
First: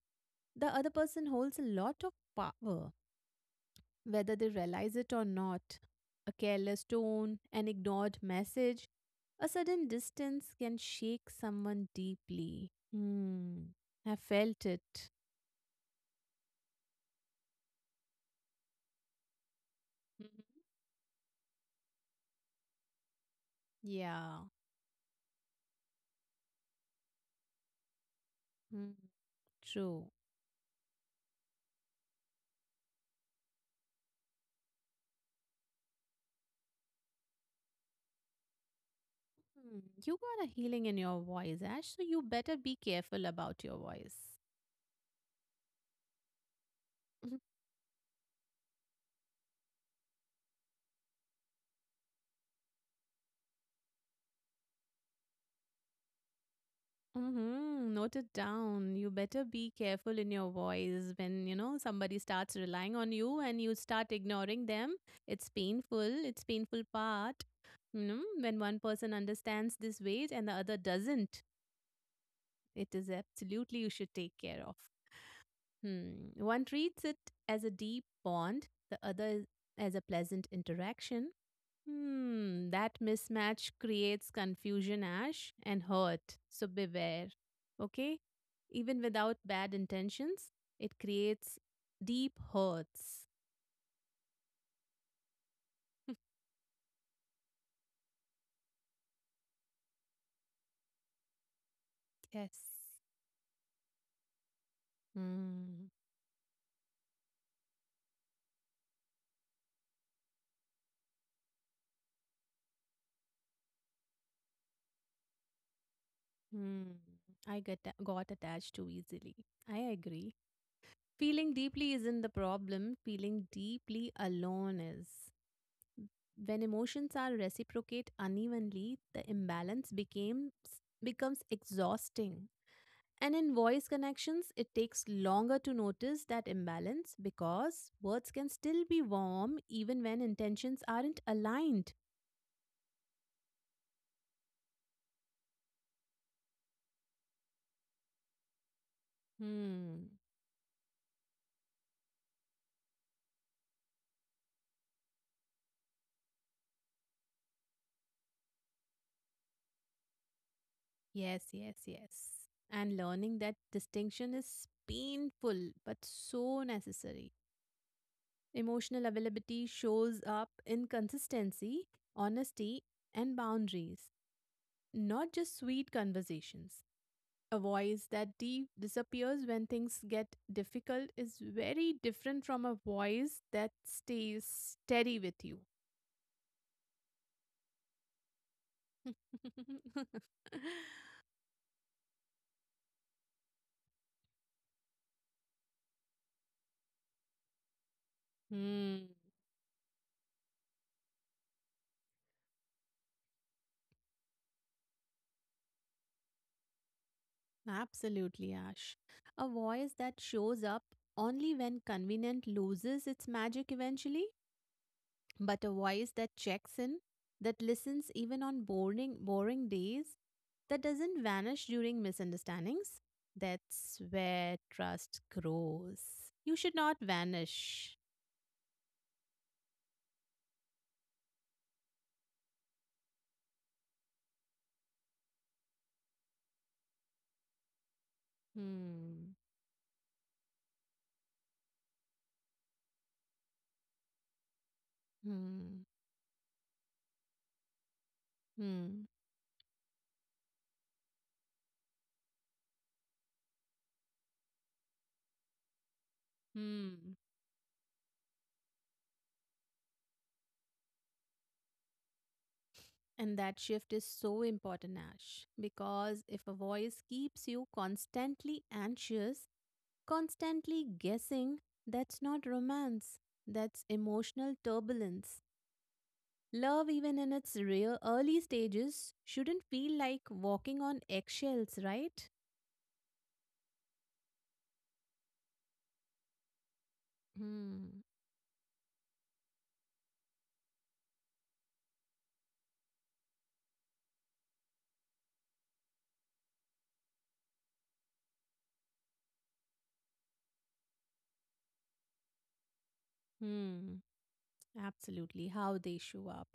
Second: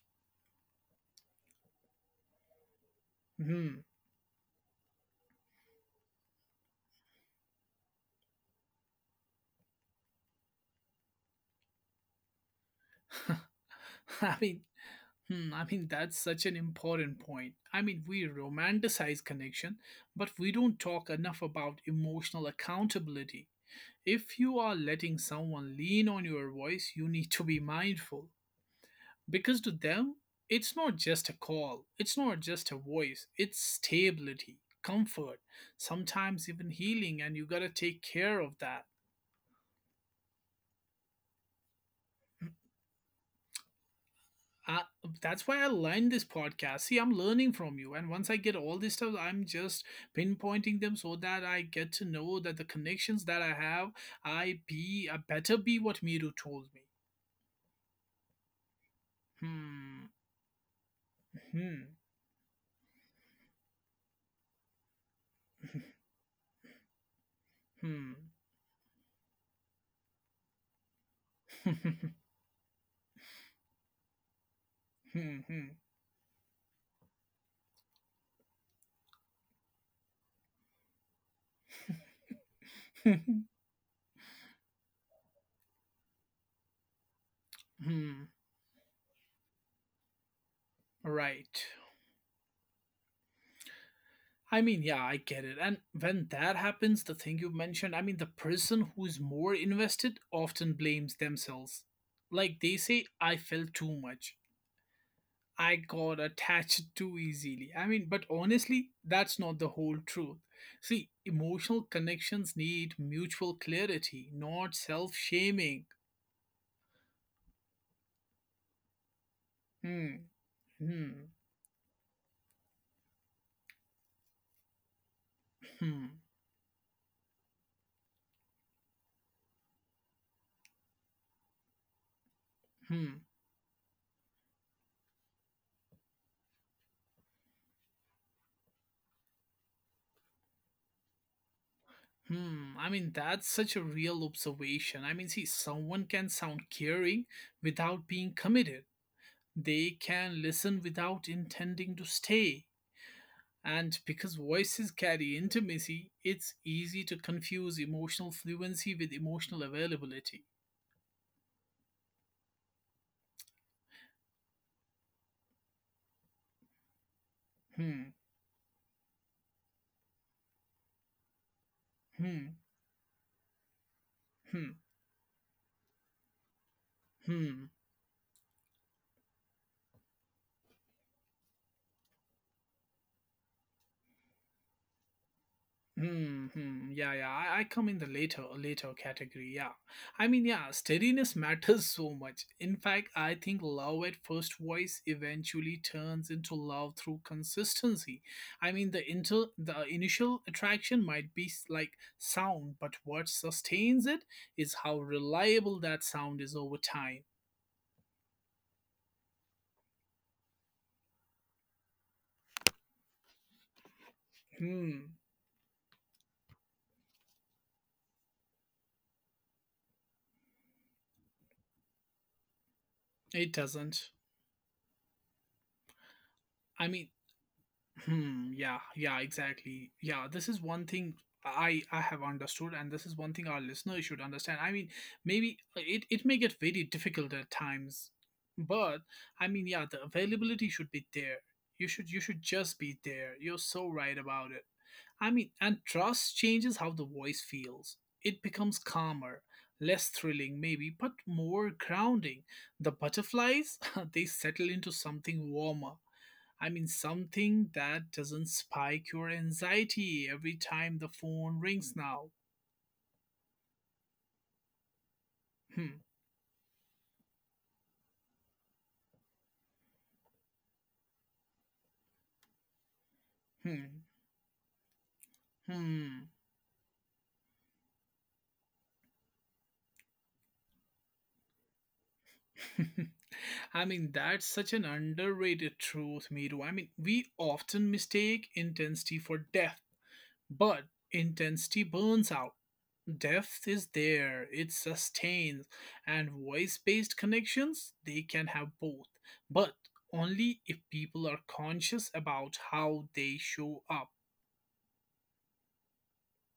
Speaker 2: the other person holds a lot of power.
Speaker 1: Hmm.
Speaker 2: Whether they realize it or not, a careless tone, an ignored message, a sudden distance can shake someone deeply. Hmm. I
Speaker 1: I mean,
Speaker 2: felt it.
Speaker 1: hmm, I mean, that's such an important point. I mean, we romanticize connection,
Speaker 2: Mhm.
Speaker 1: but we don't talk enough about emotional accountability. If
Speaker 2: Yeah.
Speaker 1: you are letting someone lean on your voice, you need to be mindful.
Speaker 2: Hmm.
Speaker 1: Because to
Speaker 2: True.
Speaker 1: them, it's not just a call, it's not just a voice, it's stability, comfort, sometimes even healing, and you gotta take care of that.
Speaker 2: Hmm. You got a healing in your voice, Ash, so you better be careful about your voice.
Speaker 1: I, that's why I learned this podcast. See, I'm learning from you. And once I get all this stuff, I'm just pinpointing them so that I get to know that the connections that I have, I better be what Miru told me.
Speaker 2: Mm-hmm. Note it down. You better be
Speaker 1: Hmm.
Speaker 2: careful in your voice when, you know,
Speaker 1: Hmm.
Speaker 2: somebody starts relying on you and you start ignoring them. It's painful. It's painful part. You
Speaker 1: Hmm.
Speaker 2: know, when one person understands this weight and the other doesn't, it is absolutely you should take care of.
Speaker 1: Hmm. Hmm.
Speaker 2: Hmm. One treats it as a deep bond, the other as a pleasant interaction. Hmm, that mismatch creates confusion, Ash, and hurt. So beware. Okay?
Speaker 1: Hmm.
Speaker 2: Even without bad intentions, it creates
Speaker 1: Right.
Speaker 2: deep hurts.
Speaker 1: I mean, yeah, I get it. And when that happens, the thing you mentioned, I mean, the person who is more invested often blames themselves.
Speaker 2: Yes.
Speaker 1: Like they say, I felt too much. I
Speaker 2: Hmm.
Speaker 1: got attached too easily. I mean, but honestly, that's not the whole truth. See, emotional connections need mutual clarity, not self shaming.
Speaker 2: Hmm. I get got attached too easily. I
Speaker 1: Hmm,
Speaker 2: agree.
Speaker 1: hmm,
Speaker 2: Feeling deeply isn't the problem. Feeling deeply alone is.
Speaker 1: hmm,
Speaker 2: When emotions are reciprocate unevenly, the imbalance became becomes exhausting.
Speaker 1: hmm,
Speaker 2: And in voice connections, it takes longer to notice that imbalance because words can still be warm even when intentions aren't aligned.
Speaker 1: hmm. I mean, that's such a real observation. I mean, see, someone can sound caring without being committed, they
Speaker 2: Hmm.
Speaker 1: can listen without intending to stay. And because voices carry intimacy, it's easy to confuse emotional fluency with emotional availability.
Speaker 2: Yes, yes, yes. And learning that distinction is painful but so necessary.
Speaker 1: Hmm,
Speaker 2: Emotional availability shows up in consistency,
Speaker 1: hmm,
Speaker 2: honesty, and boundaries,
Speaker 1: hmm,
Speaker 2: not just sweet conversations. A
Speaker 1: hmm.
Speaker 2: voice that disappears when things get difficult is very different from a voice that stays steady with you.
Speaker 1: Hmm, hmm, yeah, yeah. I come in the later category, yeah. I mean, yeah, steadiness matters so much. In fact, I think love at first voice eventually turns into love through consistency. I mean, the
Speaker 2: Hmm,
Speaker 1: inter the initial attraction might be like sound, but what sustains it is how reliable that sound is over time.
Speaker 2: absolutely, Ash. A voice that shows up only when convenient loses its magic eventually.
Speaker 1: Hmm,
Speaker 2: But a voice that checks in, that listens even on boring, boring days, that doesn't vanish during misunderstandings.
Speaker 1: it
Speaker 2: That's
Speaker 1: doesn't.
Speaker 2: where trust grows. You should
Speaker 1: I
Speaker 2: not
Speaker 1: mean,
Speaker 2: vanish.
Speaker 1: hmm, yeah, yeah, exactly. Yeah, this is one thing I have understood, and this is one thing our listeners should understand. I mean, maybe it, it may get very difficult at times, but
Speaker 2: Hmm.
Speaker 1: I mean, yeah, the availability should be there. You should just be there. You're so right about it. I mean, and
Speaker 2: Hmm.
Speaker 1: trust changes how the voice feels. It becomes
Speaker 2: Hmm.
Speaker 1: calmer, less thrilling maybe, but more grounding. The butterflies, they settle into something warmer. I mean,
Speaker 2: Hmm.
Speaker 1: something that doesn't spike your anxiety every time the phone rings now.
Speaker 2: And that shift is so important, Ash,
Speaker 1: Hmm,
Speaker 2: because if a voice keeps you constantly anxious, constantly guessing, that's not romance, that's
Speaker 1: hmm,
Speaker 2: emotional turbulence.
Speaker 1: hmm.
Speaker 2: Love, even in its real early stages, shouldn't feel like walking on eggshells, right?
Speaker 1: I mean, that's such an underrated truth, Miru. I mean, we often
Speaker 2: Hmm.
Speaker 1: mistake intensity for depth, but intensity burns out. Depth is there, it sustains, and voice based connections, they can have both, but only if people are conscious about how they show
Speaker 2: Hmm.
Speaker 1: up.
Speaker 2: Absolutely. How they show up.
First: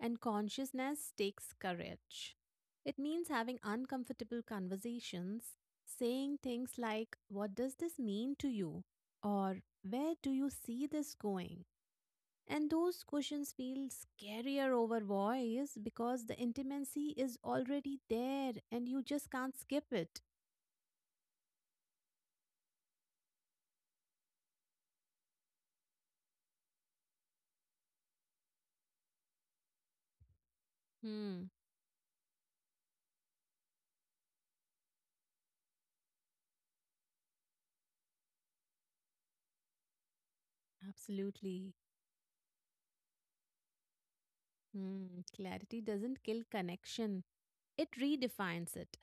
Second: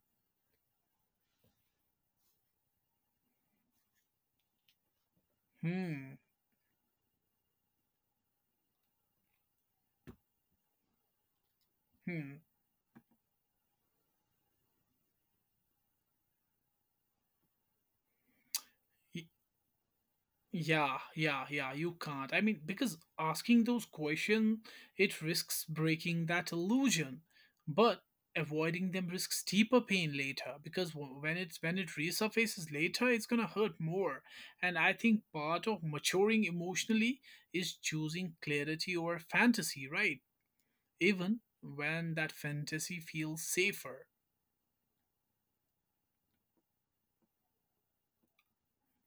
Speaker 2: And consciousness takes courage. It means having uncomfortable conversations,
Speaker 1: Hmm.
Speaker 2: saying things like, "What does this mean to you?" Or "Where do you see this going?"
Speaker 1: Hmm.
Speaker 2: And those questions feel scarier over voice because the intimacy is already there and you
Speaker 1: Y-
Speaker 2: just can't skip it.
Speaker 1: Yeah, yeah, yeah, you can't. I mean, because asking those questions, it risks breaking that illusion, but avoiding them risks deeper pain later because when
Speaker 2: Hmm,
Speaker 1: it resurfaces later it's going to hurt more. And I think part of maturing emotionally is choosing clarity over fantasy, right? Even
Speaker 2: absolutely.
Speaker 1: when that fantasy feels safer.
Speaker 2: Hmm, clarity doesn't kill connection, it redefines it.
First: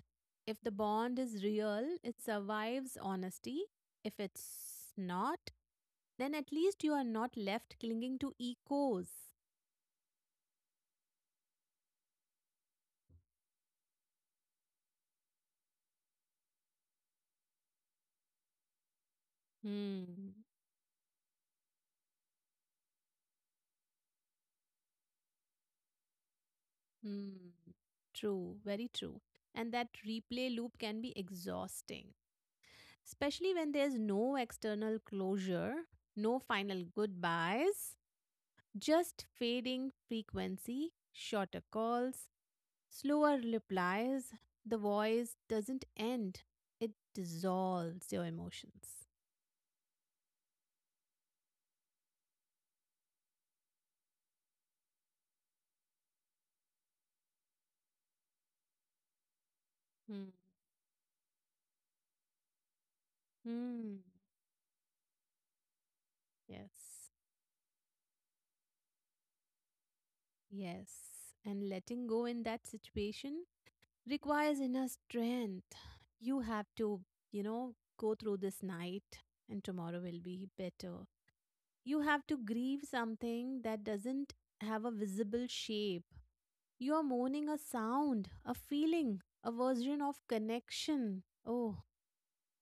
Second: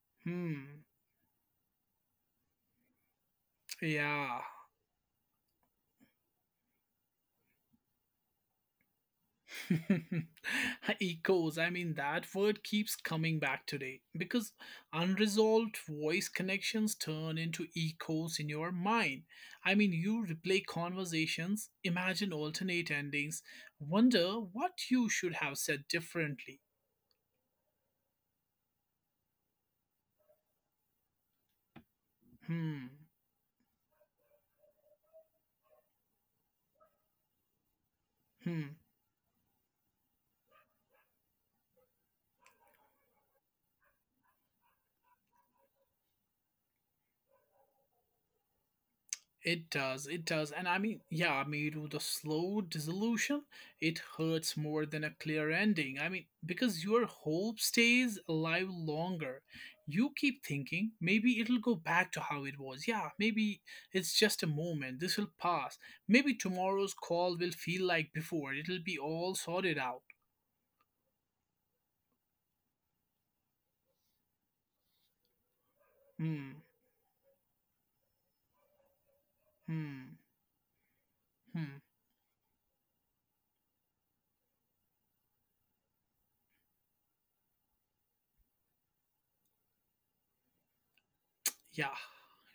Speaker 2: If the
Speaker 1: Hmm,
Speaker 2: bond is real, it survives honesty. If
Speaker 1: yeah.
Speaker 2: it's not, then at least you are not left clinging to echoes.
Speaker 1: Echoes. I mean, that word keeps coming back today because unresolved voice connections turn into echoes in your mind. I mean, you
Speaker 2: Hmm.
Speaker 1: replay conversations, imagine alternate endings, wonder what you should have said differently.
Speaker 2: Hmm. True, very true. And that replay loop can be exhausting,
Speaker 1: Hmm.
Speaker 2: especially when there's no external closure, no final goodbyes.
Speaker 1: Hmm.
Speaker 2: Just fading frequency, shorter calls, slower replies. The voice doesn't end, it dissolves your emotions.
Speaker 1: It does, it does. And I mean, yeah, Miru, the slow dissolution, it hurts more than a clear ending. I mean, because your hope stays alive longer. You
Speaker 2: Hmm.
Speaker 1: keep thinking, maybe it'll go back to how it was. Yeah, maybe
Speaker 2: Hmm.
Speaker 1: it's just a moment. This will pass. Maybe
Speaker 2: Yes.
Speaker 1: tomorrow's call will feel like before. It'll be all sorted out.
Speaker 2: Yes. And letting go in that situation requires inner strength. You
Speaker 1: Hmm,
Speaker 2: have to, you know, go through this night and tomorrow will
Speaker 1: hmm,
Speaker 2: be better.
Speaker 1: hmm.
Speaker 2: You have to grieve something that doesn't have a visible shape. You are mourning a sound, a feeling, a version of connection. Oh,
Speaker 1: Yeah,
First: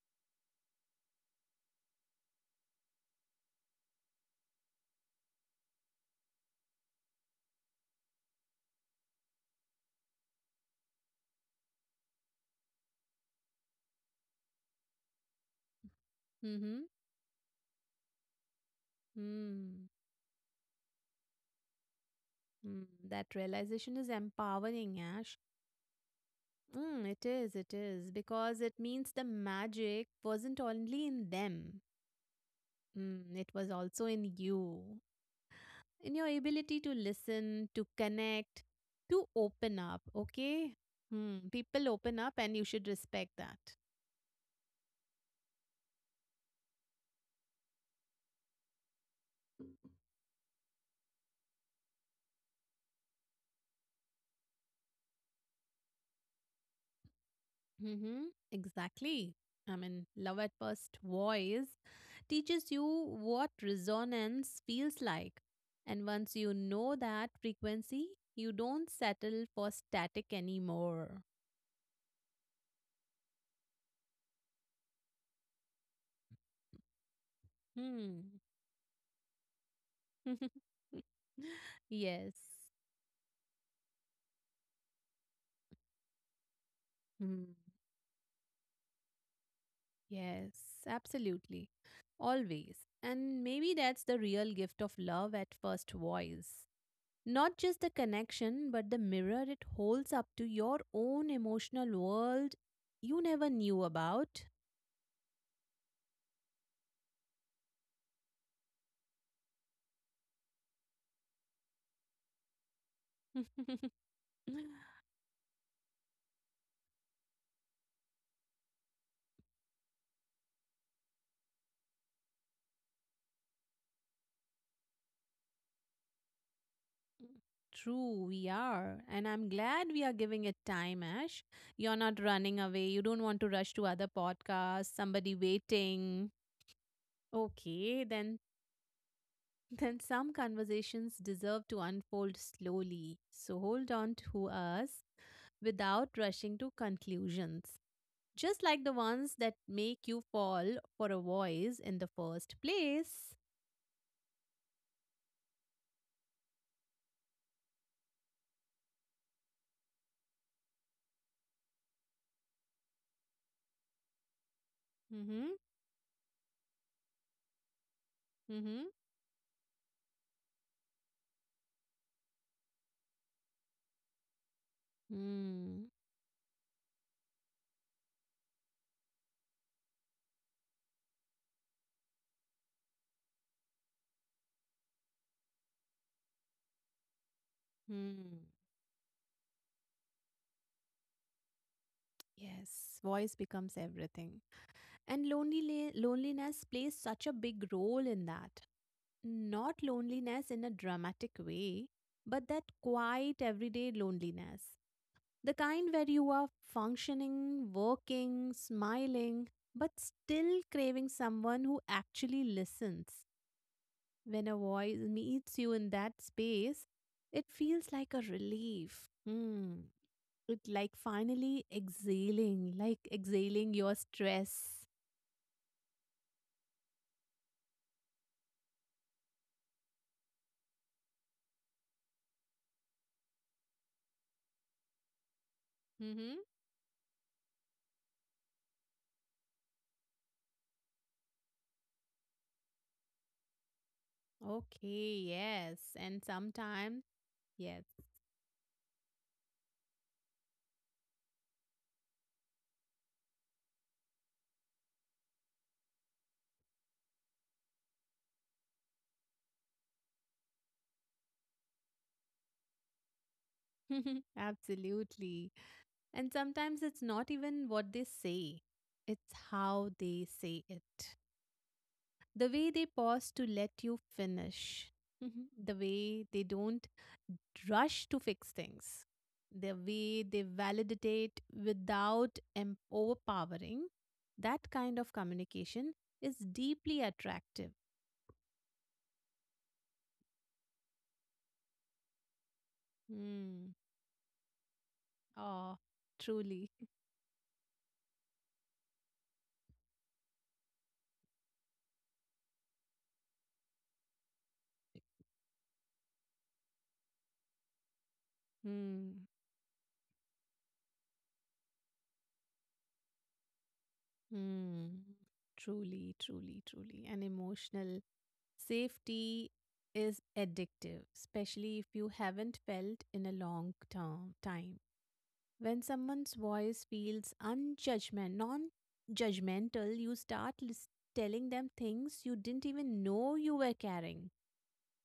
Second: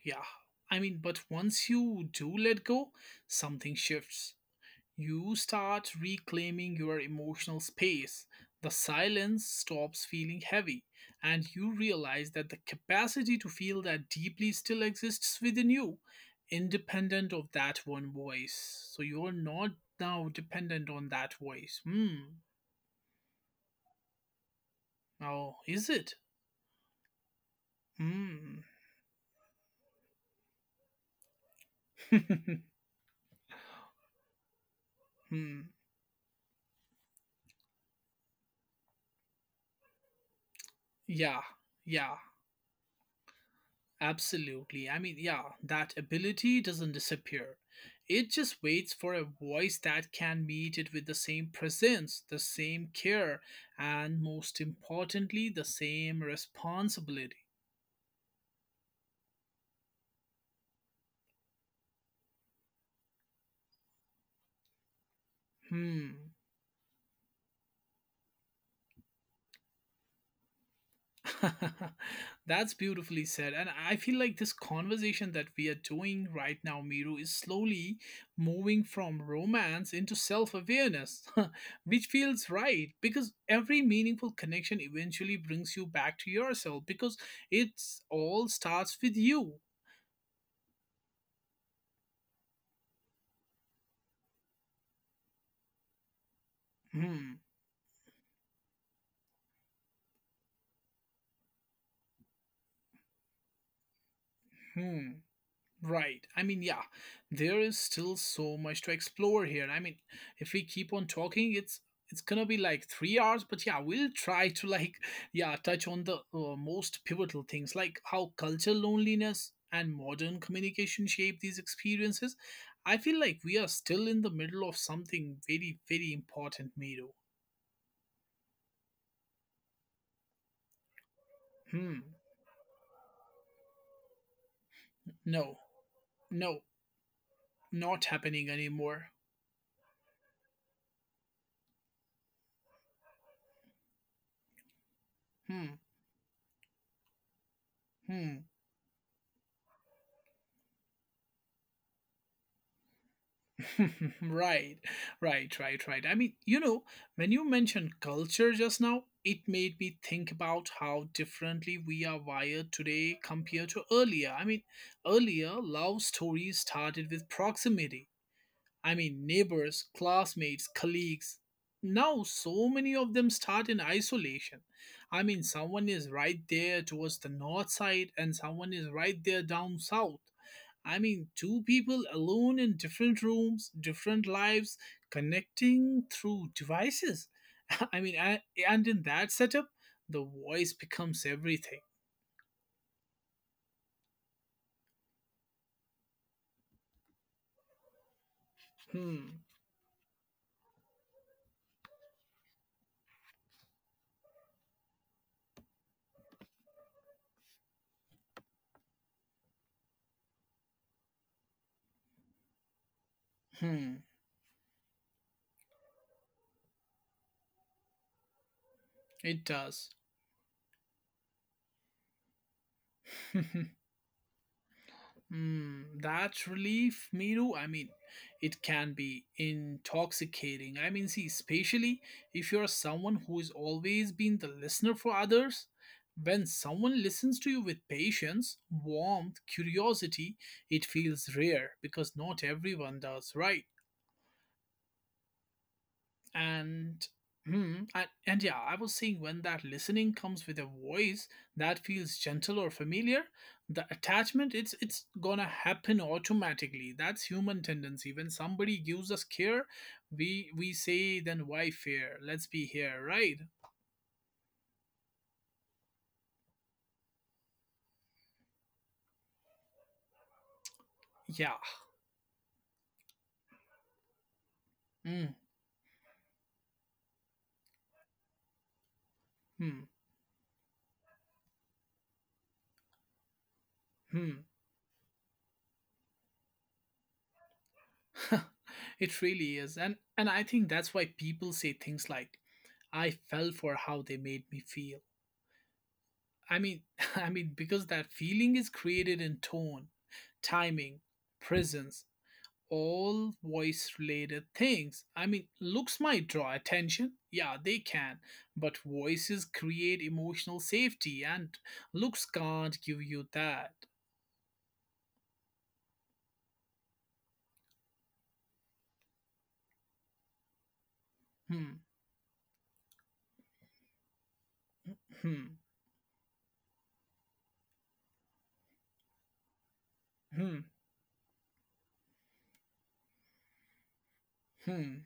Speaker 1: yeah. I mean, but once you do let go, something shifts. You start reclaiming your emotional space. The silence stops feeling heavy, and you realize that the capacity to feel that deeply still exists within you,
Speaker 2: mm-hmm.
Speaker 1: independent of that one voice. So you're not
Speaker 2: Mm,
Speaker 1: now dependent on that voice. Hmm.
Speaker 2: mm. That realization is empowering, Ash.
Speaker 1: Oh, is it?
Speaker 2: Mm, it is,
Speaker 1: Hmm.
Speaker 2: because it means the magic wasn't only in them, mm, it was also in you,
Speaker 1: hmm.
Speaker 2: in your ability to listen, to connect, to open up, okay? Hmm,
Speaker 1: Yeah.
Speaker 2: people
Speaker 1: Yeah.
Speaker 2: open up, and you should respect that.
Speaker 1: Absolutely. I mean, yeah, that ability doesn't disappear. It just waits for a voice that can meet it with the same presence, the same care, and most importantly, the same responsibility.
Speaker 2: Mm-hmm. Exactly. I mean, love at first voice teaches you what resonance feels like. And
Speaker 1: Hmm.
Speaker 2: once you know that frequency, you don't settle for static anymore.
Speaker 1: That's beautifully said. And I feel like this conversation that we are doing right now, Miru, is slowly
Speaker 2: Hmm.
Speaker 1: moving from romance into self awareness, which
Speaker 2: Yes.
Speaker 1: feels right because every meaningful connection eventually brings you back to yourself, because
Speaker 2: Hmm.
Speaker 1: it all starts with you.
Speaker 2: Yes, absolutely. Always. And maybe that's the real gift of love at first voice.
Speaker 1: Hmm.
Speaker 2: Not just the connection, but the mirror it holds up to your own emotional world you never knew about.
Speaker 1: Hmm. Right. I mean, yeah, there is still so much to explore here. I mean, if we keep on talking, it's gonna be like 3 hours. But yeah, we'll try to like yeah touch on the most pivotal things, like how cultural loneliness and modern communication shape these experiences. I feel like we are still in the middle of something very very important, Miro.
Speaker 2: True, we are. And I'm glad we are giving it time, Ash. You're
Speaker 1: Hmm.
Speaker 2: not running away. You don't want to rush to other podcasts, somebody
Speaker 1: No.
Speaker 2: waiting.
Speaker 1: No.
Speaker 2: Okay,
Speaker 1: Not
Speaker 2: then
Speaker 1: happening anymore.
Speaker 2: then some conversations deserve to unfold slowly. So hold on to us
Speaker 1: Hmm.
Speaker 2: without rushing to conclusions.
Speaker 1: Hmm.
Speaker 2: Just like the ones that make you fall for a voice in the first place.
Speaker 1: Right, right. I mean, you know, when you mentioned culture just now, it made me think about how differently we are wired today compared to earlier. I mean,
Speaker 2: Mm-hmm.
Speaker 1: earlier, love stories started with proximity.
Speaker 2: Mm-hmm.
Speaker 1: I mean, neighbors, classmates, colleagues. Now, so many of them start in isolation. I mean, someone
Speaker 2: Mm.
Speaker 1: is right there towards the north side, and someone is right there down south. I mean, two people alone in different rooms, different lives, connecting through devices. I mean,
Speaker 2: Mm.
Speaker 1: I, and in that setup, the voice becomes everything.
Speaker 2: Yes, voice becomes everything. And lonely loneliness plays such a big role in that.
Speaker 1: Hmm,
Speaker 2: Not loneliness in a dramatic way, but that quiet everyday loneliness. The kind where you are functioning, working, smiling, but still craving someone who actually listens.
Speaker 1: hmm,
Speaker 2: When a voice meets you in that space, it feels like a relief.
Speaker 1: it
Speaker 2: Hmm.
Speaker 1: does.
Speaker 2: It like finally exhaling, like exhaling your stress.
Speaker 1: Mm, that relief, Miru, I mean, it can be intoxicating. I mean, see, especially if you're someone who has always been the listener for others.
Speaker 2: Mm-hmm.
Speaker 1: When someone listens to you with patience, warmth, curiosity, it feels rare because not everyone does, right?
Speaker 2: Okay, yes. And sometimes,
Speaker 1: And hmm,
Speaker 2: yes,
Speaker 1: and yeah, I was saying, when that listening comes with a voice that feels gentle or familiar, the attachment, it's gonna happen automatically. That's human tendency. When somebody gives us care, we say, then why fear, let's be here, right?
Speaker 2: absolutely. And sometimes it's not even what they say, it's how they say it.
Speaker 1: Yeah.
Speaker 2: The way they pause to let you finish,
Speaker 1: Mm,
Speaker 2: the way they don't rush to fix things, the
Speaker 1: hmm,
Speaker 2: way they validate without overpowering,
Speaker 1: hmm.
Speaker 2: that kind of communication is deeply attractive.
Speaker 1: It really is. And I think that's why people say things like, I fell
Speaker 2: Hmm.
Speaker 1: for how they made me feel.
Speaker 2: Oh,
Speaker 1: I
Speaker 2: truly.
Speaker 1: mean, I mean, because that feeling is created in tone, timing, presence, all voice related things. I mean, looks might draw attention. Yeah, they can. But
Speaker 2: Hmm.
Speaker 1: voices create emotional safety, and looks can't give you that.
Speaker 2: Hmm. Truly, truly, truly. And emotional safety is addictive, especially
Speaker 1: Hmm,
Speaker 2: if you haven't felt in a long term time.
Speaker 1: hmm,
Speaker 2: When someone's voice feels unjudgment, non-judgmental, you start
Speaker 1: hmm,
Speaker 2: telling them things you didn't even know you were carrying,
Speaker 1: hmm.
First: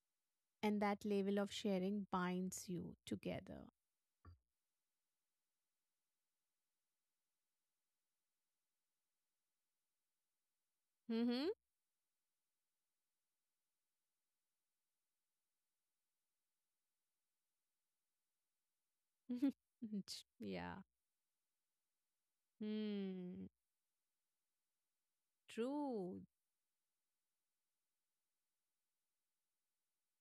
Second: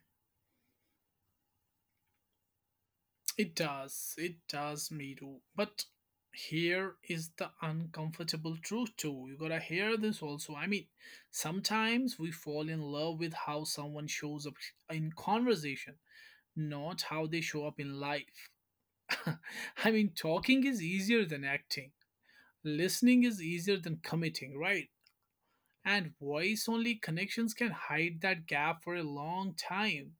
Speaker 2: and that level of sharing binds you together.
Speaker 1: It does, Miru. But here is the uncomfortable truth, too. You gotta hear this also. I mean,
Speaker 2: Hmm.
Speaker 1: sometimes we fall in love with how someone shows up in conversation, not how they show up in life. I mean, talking
Speaker 2: Yeah.
Speaker 1: is easier than acting, listening is
Speaker 2: Hmm.
Speaker 1: easier than committing, right? And
Speaker 2: True.
Speaker 1: voice only connections can hide that gap for a long time.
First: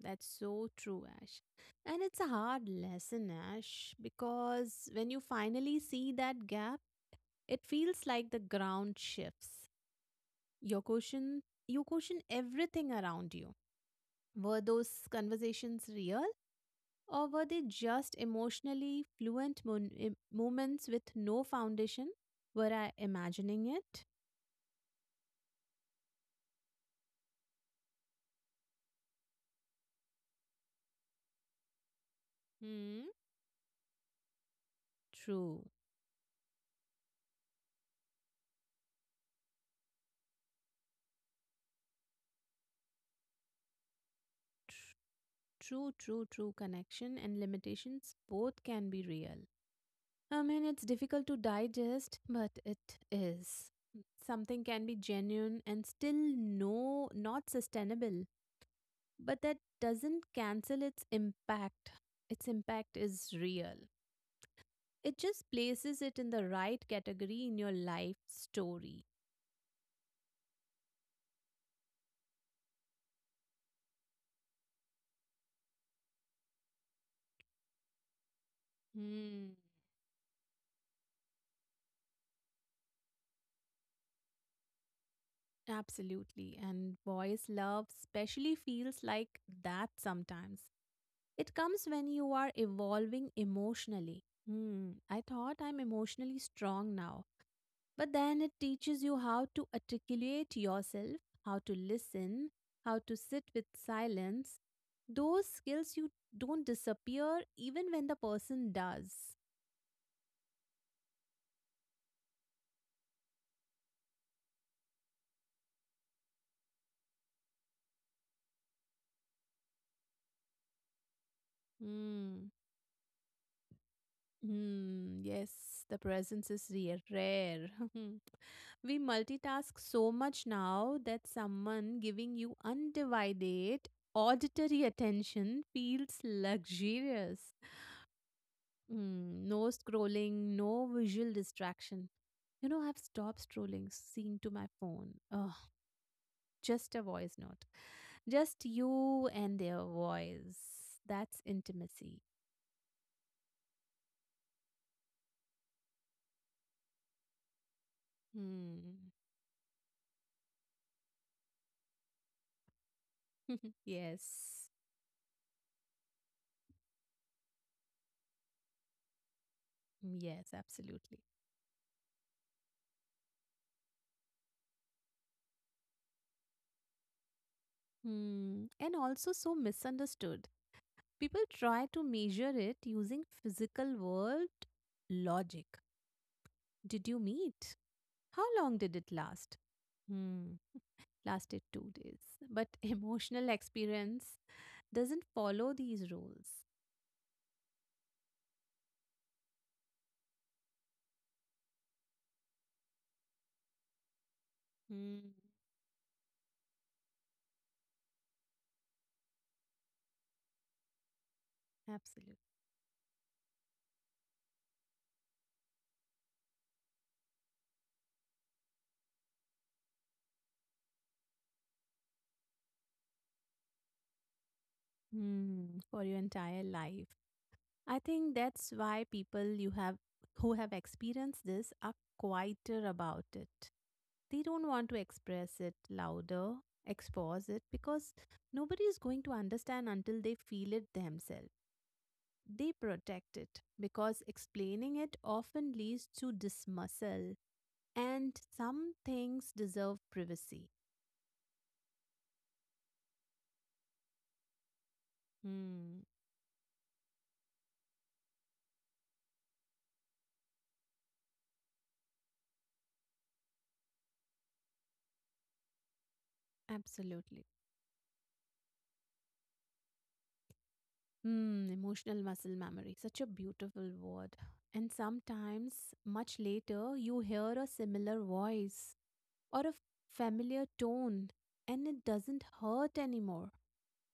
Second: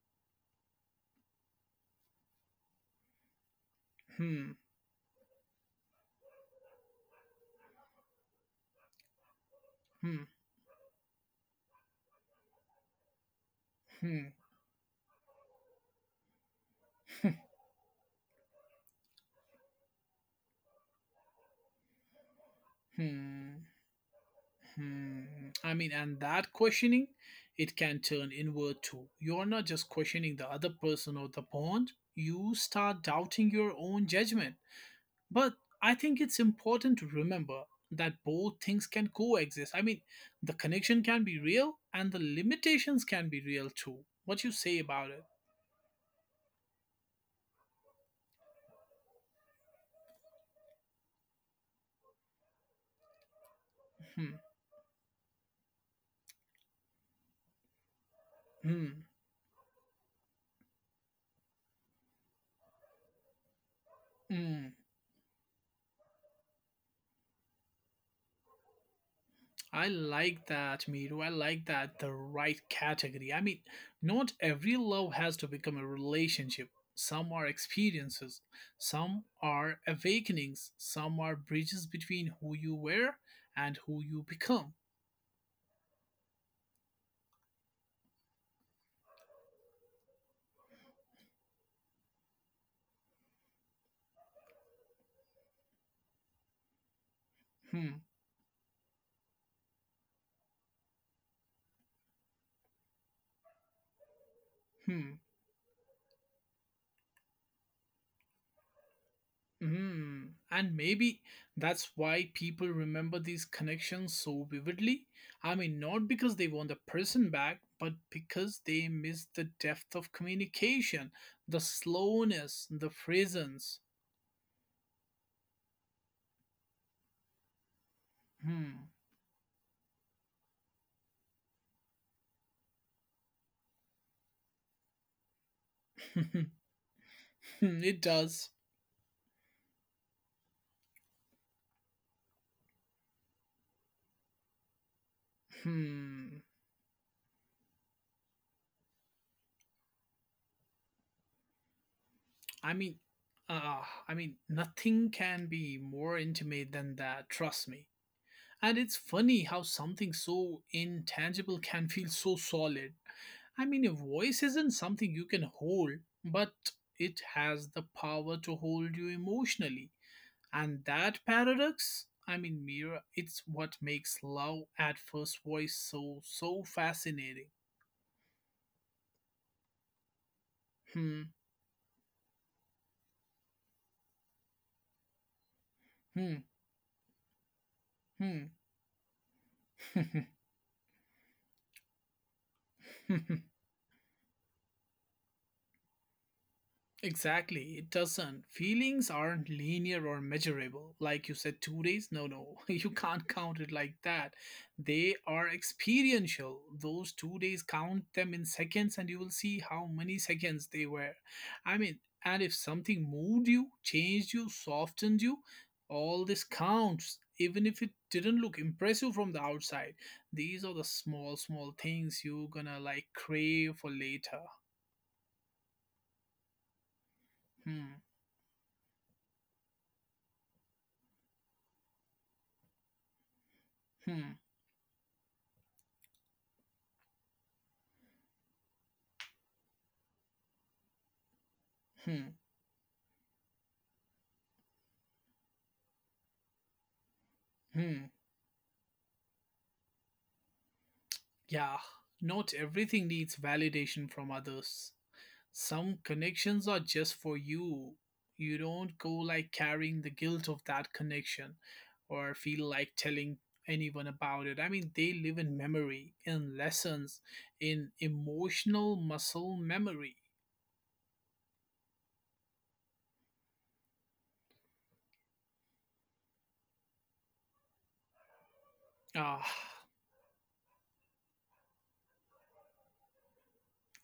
Speaker 2: That's so true, Ash. And it's a hard lesson, Ash,
Speaker 1: Hmm,
Speaker 2: because when you finally see that gap, it feels like the ground shifts.
Speaker 1: hmm,
Speaker 2: Your question, you question everything around you.
Speaker 1: hmm,
Speaker 2: Were those conversations real, or were they just emotionally fluent moments with no foundation? Were I imagining
Speaker 1: hmm.
Speaker 2: it?
Speaker 1: Hmm. I mean, and that questioning, it can turn inward too. You're not just questioning the other person or the bond, you
Speaker 2: Hmm.
Speaker 1: start doubting your own judgment. But
Speaker 2: True.
Speaker 1: I think it's important to remember that both things can coexist. I mean, the connection can be real and the limitations can be real too. What you
Speaker 2: Tr-
Speaker 1: say about it?
Speaker 2: True, true, true connection and limitations both can be real. I mean, it's difficult to digest, but it is.
Speaker 1: Hmm.
Speaker 2: Something can be genuine and still no, not sustainable,
Speaker 1: Hmm.
Speaker 2: but that doesn't cancel its impact. Its impact is real.
Speaker 1: Hmm.
Speaker 2: It just places it in the right category in your life story.
Speaker 1: I like that, Miru. I like that. The right category. I mean, not every love has to become a relationship. Some are experiences, some
Speaker 2: Hmm,
Speaker 1: are awakenings, some are bridges between who you were and who you become.
Speaker 2: absolutely. And boys' love especially feels like that sometimes. It comes when you are evolving emotionally. Hmm, I thought I'm emotionally strong now.
Speaker 1: Hmm,
Speaker 2: But then it teaches you how to articulate yourself, how to listen, how to sit with silence.
Speaker 1: hmm.
Speaker 2: Those skills you don't disappear even when the person does.
Speaker 1: Hmm, and maybe that's why people remember these connections so vividly. I mean, not because they want the person back, but because they miss the depth of communication, the
Speaker 2: Hmm.
Speaker 1: slowness, the presence.
Speaker 2: Hmm. Yes, the presence is rare.
Speaker 1: Hmm.
Speaker 2: We multitask so much now that someone giving you undivided auditory attention feels luxurious.
Speaker 1: It does.
Speaker 2: Mm, no scrolling, no visual distraction. You know, I've stopped scrolling, seeing to my phone. Oh,
Speaker 1: Hmm.
Speaker 2: just a voice note. Just you and their voice. That's intimacy.
Speaker 1: I mean, uh, I mean, nothing can be more intimate than that, trust me. And it's
Speaker 2: Hmm.
Speaker 1: funny how something so intangible can feel so solid. I mean, a voice
Speaker 2: Yes.
Speaker 1: isn't something you can hold, but it has the power to hold you emotionally.
Speaker 2: Yes,
Speaker 1: And
Speaker 2: absolutely.
Speaker 1: that paradox, I mean, Mira, it's what makes love at first voice so, so fascinating.
Speaker 2: Hmm. And also so misunderstood.
Speaker 1: Hmm,
Speaker 2: People try to measure it using physical world logic.
Speaker 1: hmm,
Speaker 2: Did you meet? How long did it last?
Speaker 1: hmm.
Speaker 2: Hmm. Lasted 2 days. But emotional experience doesn't follow these rules.
Speaker 1: Exactly, it doesn't. Feelings aren't linear or measurable. Like you said, 2 days? No, no, you can't count it like that. They
Speaker 2: Hmm.
Speaker 1: are experiential. Those 2 days, count them in seconds and you will see how many seconds they were. I mean,
Speaker 2: Absolutely.
Speaker 1: and if something moved you, changed you, softened you, all this counts. Even if it didn't look impressive from the outside, these are the small, small things you're gonna like crave for later.
Speaker 2: Hmm. For your entire life. I
Speaker 1: Hmm,
Speaker 2: think that's why people you have who have experienced this are quieter about it.
Speaker 1: hmm,
Speaker 2: They don't want to express it louder, expose it because nobody is going to understand until they feel it themselves.
Speaker 1: hmm,
Speaker 2: They protect it because explaining it often leads to dismissal
Speaker 1: hmm.
Speaker 2: and some things deserve privacy.
Speaker 1: Yeah, not everything needs validation from others.
Speaker 2: Hmm,
Speaker 1: Some connections are just for you. You don't go like carrying the guilt of that connection or feel like telling anyone about it. I mean, they live in memory, in lessons,
Speaker 2: absolutely.
Speaker 1: in emotional muscle memory.
Speaker 2: Mm, emotional muscle memory, such a beautiful word. And sometimes, much later, you hear a similar voice
Speaker 1: Ah,
Speaker 2: or a familiar tone, and it doesn't hurt anymore.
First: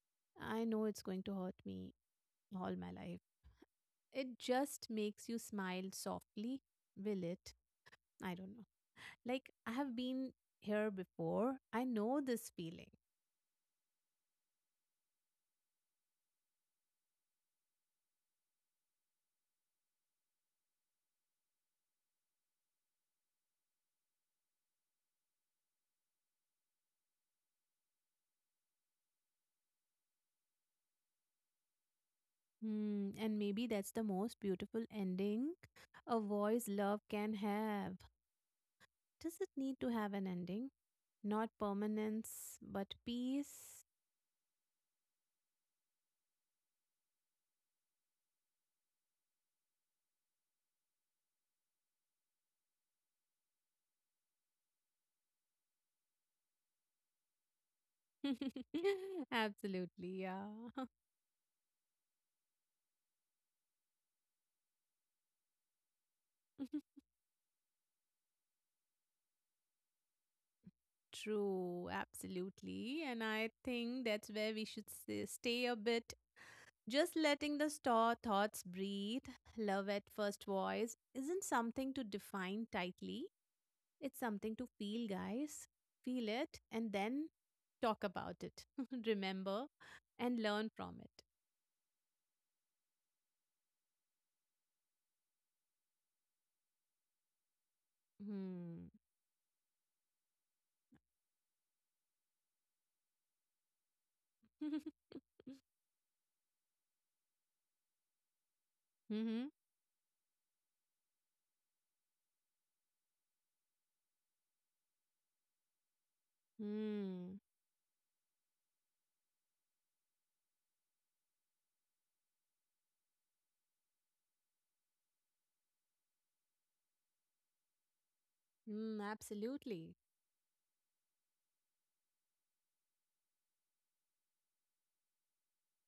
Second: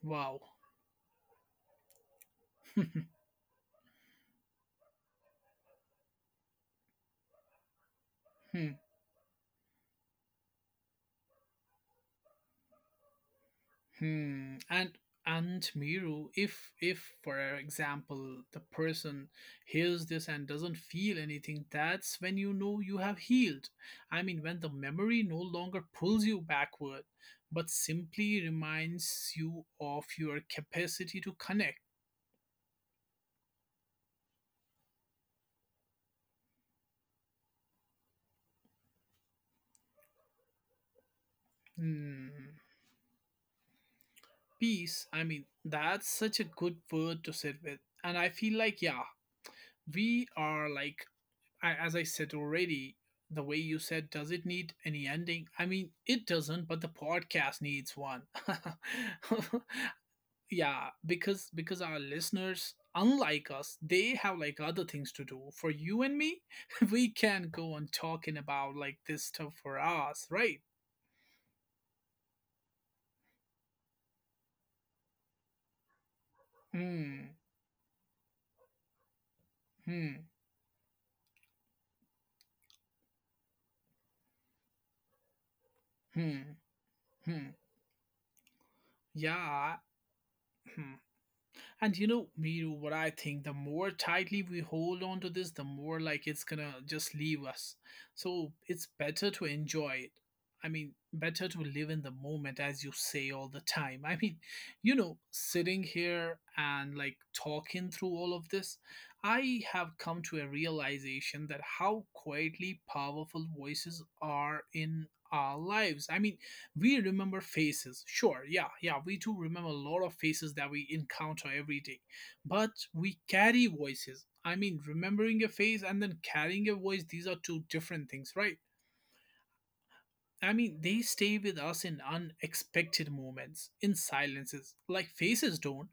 Speaker 1: wow.
Speaker 2: I know it's going to hurt me all my life. It just makes you smile softly. Will it? I don't know. Like, I have been here before, I know this feeling.
Speaker 1: Hmm. And Miru, if for example the person hears this and doesn't feel anything, that's when you know you have healed. I mean, when the memory no longer pulls you backward, but simply reminds you of your capacity to connect.
Speaker 2: Hmm, and maybe that's the most beautiful ending a voice love can have. Does it need to have an ending? Not
Speaker 1: Hmm.
Speaker 2: permanence, but peace?
Speaker 1: Peace. I mean, that's such a good word to sit with, and I feel like, yeah, we are like, I, as I said already, the way you said, does it need any ending? I mean, it doesn't, but the podcast needs one.
Speaker 2: Absolutely, yeah.
Speaker 1: Yeah, because our listeners, unlike us, they have like other things to do. For you and me, we can go on talking about like this stuff for us, right?
Speaker 2: True, absolutely. And I think that's where we should stay a bit. Just
Speaker 1: Hmm,
Speaker 2: letting the store thoughts breathe, love at
Speaker 1: hmm,
Speaker 2: first voice, isn't something to define tightly. It's something to feel, guys. Feel
Speaker 1: hmm,
Speaker 2: it and then
Speaker 1: hmm.
Speaker 2: talk about it. Remember
Speaker 1: Yeah,
Speaker 2: and learn
Speaker 1: hmm.
Speaker 2: from it.
Speaker 1: And you know, Miru, what I think, the more tightly we hold on to this, the more like it's gonna just leave us. So it's better to enjoy it. I mean, better to live in the moment, as you say all the time. I mean,
Speaker 2: Hmm.
Speaker 1: you know, sitting here and like talking through all of this,
Speaker 2: Mm-hmm.
Speaker 1: I have come to a realization that how quietly powerful voices are in our lives. I mean, we remember
Speaker 2: Mm.
Speaker 1: faces, sure, yeah, yeah, we do remember a lot of faces that we encounter every day, but we carry voices. I mean, remembering a face and then carrying a voice, these are two different things, right?
Speaker 2: Mm, absolutely.
Speaker 1: I mean, they stay with us in unexpected moments, in silences, like faces don't.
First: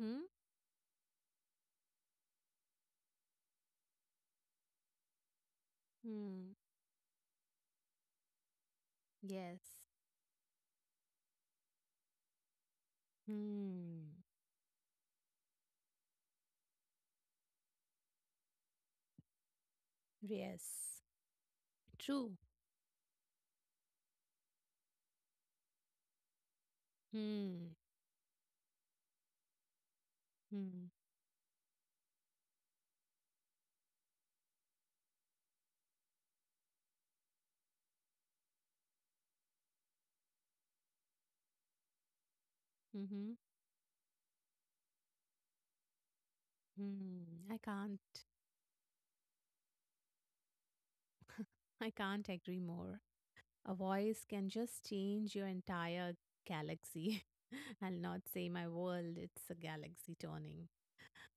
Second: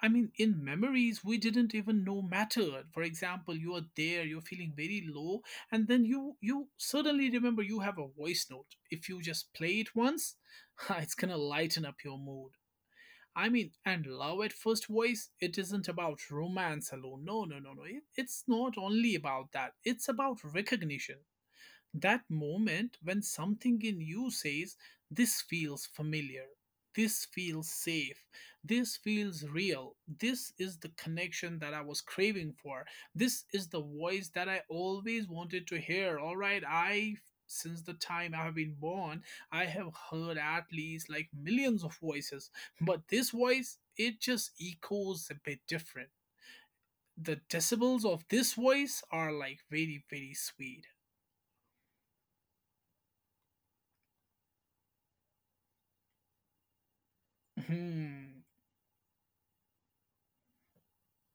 Speaker 1: I mean, in memories we didn't even know mattered. For example, you are there, you're feeling very low, and then you
Speaker 2: Mm.
Speaker 1: you suddenly remember you have a voice note. If you just
Speaker 2: Yes.
Speaker 1: play it once, it's gonna lighten up your mood. I mean, and
Speaker 2: Mm.
Speaker 1: love at first voice, it isn't about romance alone. No, no, no, no. It's not only about that. It's about
Speaker 2: Yes.
Speaker 1: recognition, that
Speaker 2: True.
Speaker 1: moment when something in you says, this feels familiar, this feels
Speaker 2: Mm.
Speaker 1: safe, this feels real, this is
Speaker 2: Mm.
Speaker 1: the connection that I was craving for, this is the voice that I always wanted to hear. All right, I, since the time I have been born, I have heard at least like millions of voices, but this
Speaker 2: Mm-hmm.
Speaker 1: voice, it just echoes a bit different.
Speaker 2: Mm.
Speaker 1: The decibels of this voice are like very, very sweet.
Speaker 2: I can't agree more. A voice can just change your entire galaxy. I'll not
Speaker 1: Hmm.
Speaker 2: say my world, it's a galaxy turning.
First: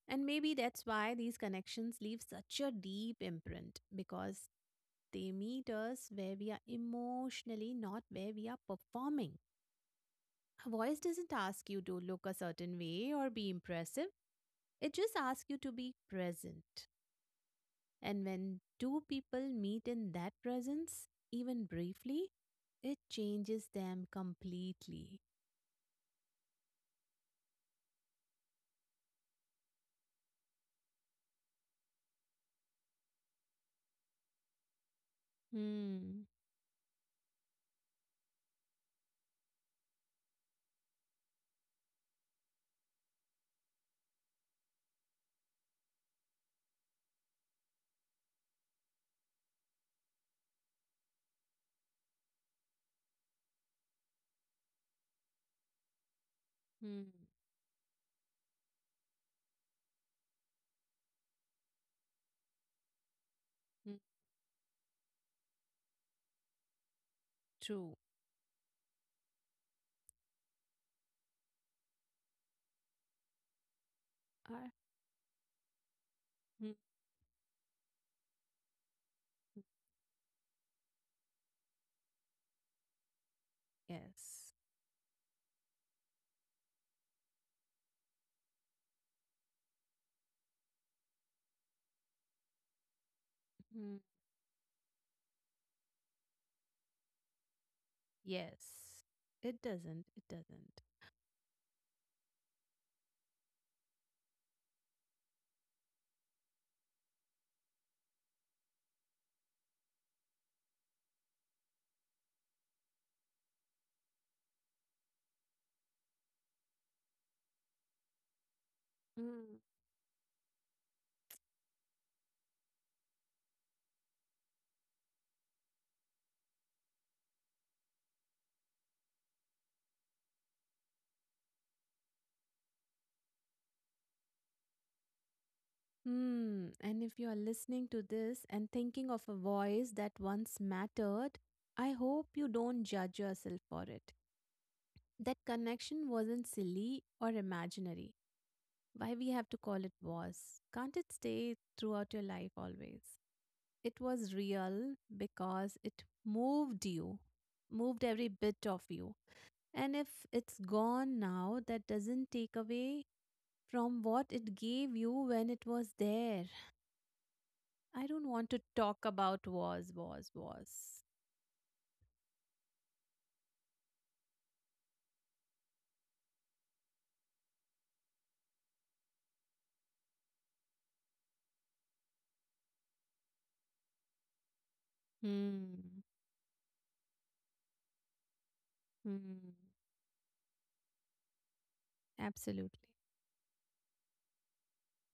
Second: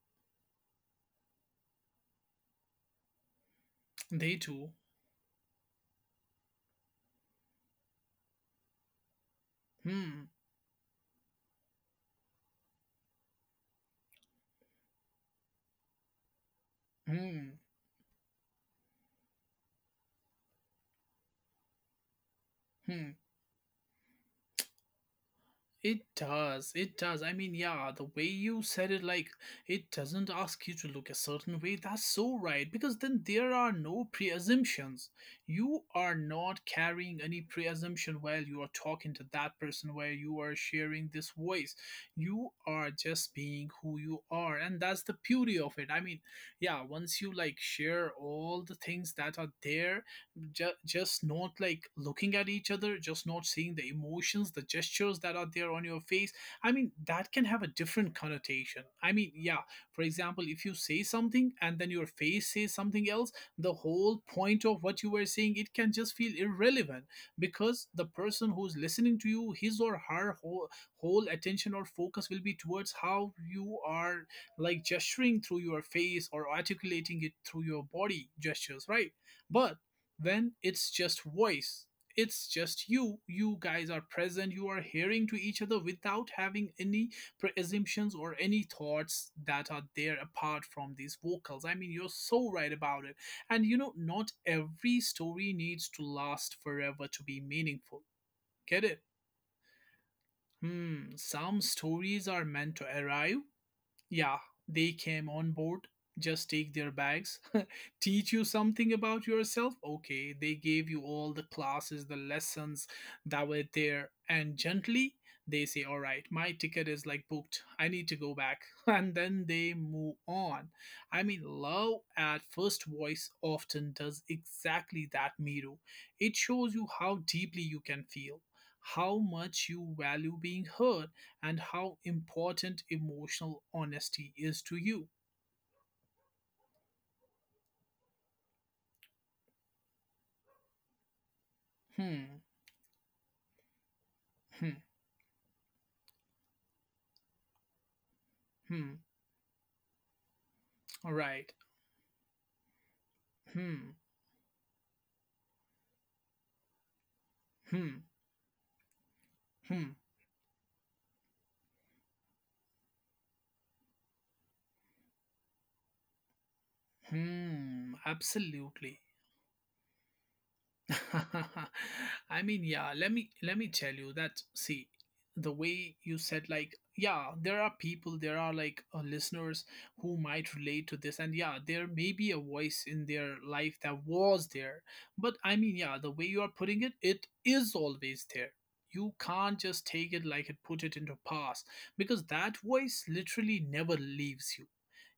Speaker 2: And maybe that's why these connections leave such a deep imprint
Speaker 1: They
Speaker 2: because
Speaker 1: do.
Speaker 2: they meet us where we are emotionally, not where we are performing.
Speaker 1: Hmm.
Speaker 2: A voice doesn't ask you to look a certain way or be impressive, it just asks you to be present.
Speaker 1: Hmm.
Speaker 2: And when two people meet in that presence, even briefly, it
Speaker 1: Hmm.
Speaker 2: changes them completely.
Speaker 1: It does. It does. I mean, yeah, the way you said it, like, it doesn't ask you to look a certain way. That's so right. Because then there are no pre assumptions. You are
Speaker 2: Hmm.
Speaker 1: not carrying any pre assumption while you are talking to that person, while you are sharing this voice. You are just being who you are. And that's the beauty of it. I mean, yeah, once you, like, share all the things that are there just not like looking at each other, just not seeing the emotions, the gestures that are there on your face. I mean
Speaker 2: Hmm.
Speaker 1: that can have a different connotation, I mean, yeah. For example, if you say something and then your face says something else, the
Speaker 2: Hmm,
Speaker 1: whole point of what you were saying, it can just feel irrelevant, because
Speaker 2: true.
Speaker 1: the person who's listening to you, his or her whole attention or focus will be towards how you are
Speaker 2: Uh,
Speaker 1: like gesturing through your face or
Speaker 2: hmm,
Speaker 1: articulating it through your body gestures, right?
Speaker 2: hmm.
Speaker 1: But when it's just voice, it's just you, you guys are present,
Speaker 2: Yes.
Speaker 1: you are hearing to each other without having any preassumptions or any thoughts that are there apart from these vocals. I mean, you're so right about it. And
Speaker 2: Hmm.
Speaker 1: not every story needs to last forever to be meaningful.
Speaker 2: Yes.
Speaker 1: Get it?
Speaker 2: It doesn't. It doesn't.
Speaker 1: Hmm, some stories are meant to arrive, yeah, they came on board, just take their bags, teach you something about yourself. Okay, they gave you all the classes, the lessons that were there, and gently they say, "All right, my ticket is like booked, I need to go back." And then
Speaker 2: Mm.
Speaker 1: they move on. I mean, love at first voice often does exactly that, Miru. It shows you how deeply you can feel. How much you value being heard and how important emotional honesty is to you.
Speaker 2: Hmm. And if you are listening to this and thinking of a voice that once mattered, I hope
Speaker 1: Hmm,
Speaker 2: you don't judge yourself for it.
Speaker 1: hmm,
Speaker 2: That connection wasn't silly or imaginary.
Speaker 1: hmm.
Speaker 2: Why we have to call it was? Can't it
Speaker 1: All right.
Speaker 2: stay throughout your life always?
Speaker 1: Hmm,
Speaker 2: It was real because it moved you, moved
Speaker 1: hmm,
Speaker 2: every bit of you. And
Speaker 1: hmm,
Speaker 2: if it's gone now, that doesn't take away from what it gave you when it was there.
Speaker 1: hmm.
Speaker 2: I don't want to
Speaker 1: Absolutely.
Speaker 2: talk about was, was.
Speaker 1: I mean, yeah, let me tell you that, see, the way you said, like, yeah, there are people, there are like listeners who might relate to this, and yeah, there may be a voice in their life that was there. But I mean, yeah,
Speaker 2: Hmm.
Speaker 1: the way you are putting it, it is always there. You
Speaker 2: Hmm.
Speaker 1: can't just take it like, it put it into past, because that
Speaker 2: Absolutely.
Speaker 1: voice literally never leaves you.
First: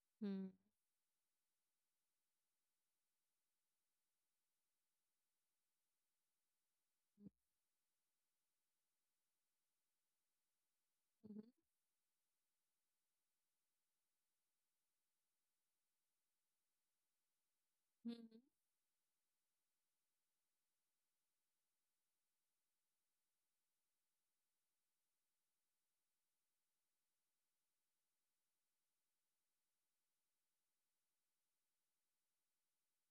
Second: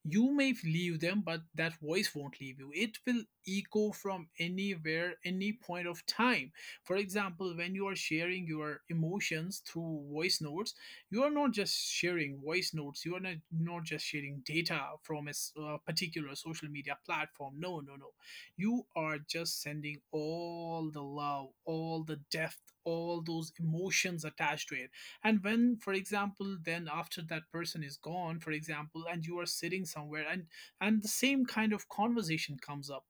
Speaker 1: You
Speaker 2: Hmm.
Speaker 1: may leave them, but that voice won't leave you. It will echo from anywhere, any point of time. For example, when you are sharing your emotions through voice notes, you are
Speaker 2: Mhm.
Speaker 1: not just sharing voice notes, you are not, not just sharing data from a particular social media platform. No, no, no.
Speaker 2: Mhm.
Speaker 1: You are just sending all the love, all the depth, all those emotions attached to it. And when, for example, then after that person is gone, for example, and you are sitting somewhere and the same kind of conversation comes up,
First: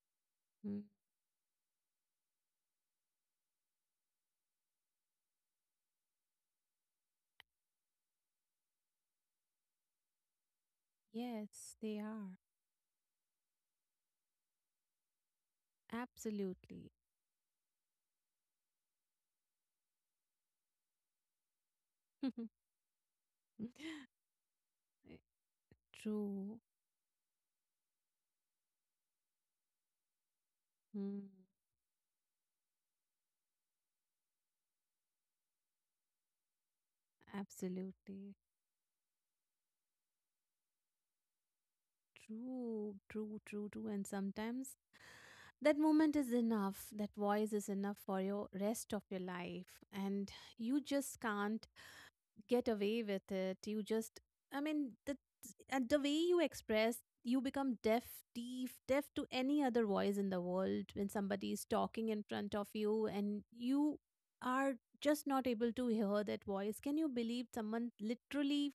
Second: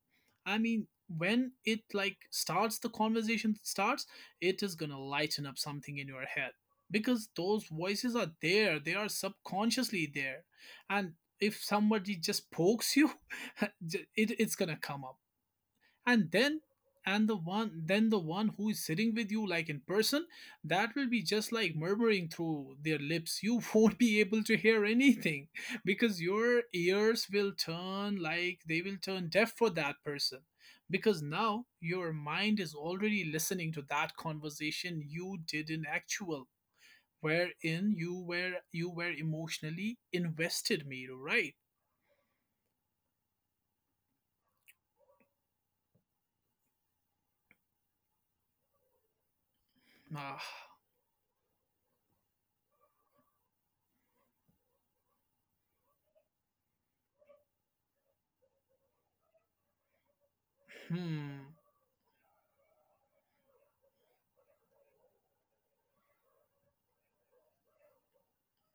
Speaker 1: I
Speaker 2: Hmm.
Speaker 1: mean, when it like starts, the conversation starts, it is going to lighten up something in your head, because those voices are there, they are subconsciously there. And if
Speaker 2: Yes, they
Speaker 1: somebody
Speaker 2: are.
Speaker 1: just pokes you it's going to come up. And then
Speaker 2: Absolutely.
Speaker 1: and the one then the one who is sitting with you, like, in person, that will be just like murmuring through their lips, you won't
Speaker 2: Eh,
Speaker 1: be able to hear anything, because
Speaker 2: true.
Speaker 1: your ears will turn, like, they will turn deaf for that person,
Speaker 2: Hmm.
Speaker 1: because now your mind is already listening to that conversation you did in actual, wherein you
Speaker 2: Absolutely.
Speaker 1: were you were emotionally invested, Miro, right?
Speaker 2: True, true, true, true. And sometimes that moment is enough. That voice is enough for your rest of your life. And
Speaker 1: Ah,
Speaker 2: you just can't get away with it. You just, I mean, the and the way you express, you become deaf, deaf, deaf to any other voice in the world when somebody
Speaker 1: hmm.
Speaker 2: is talking in front of you, and you are just not able to hear that voice. Can you believe someone literally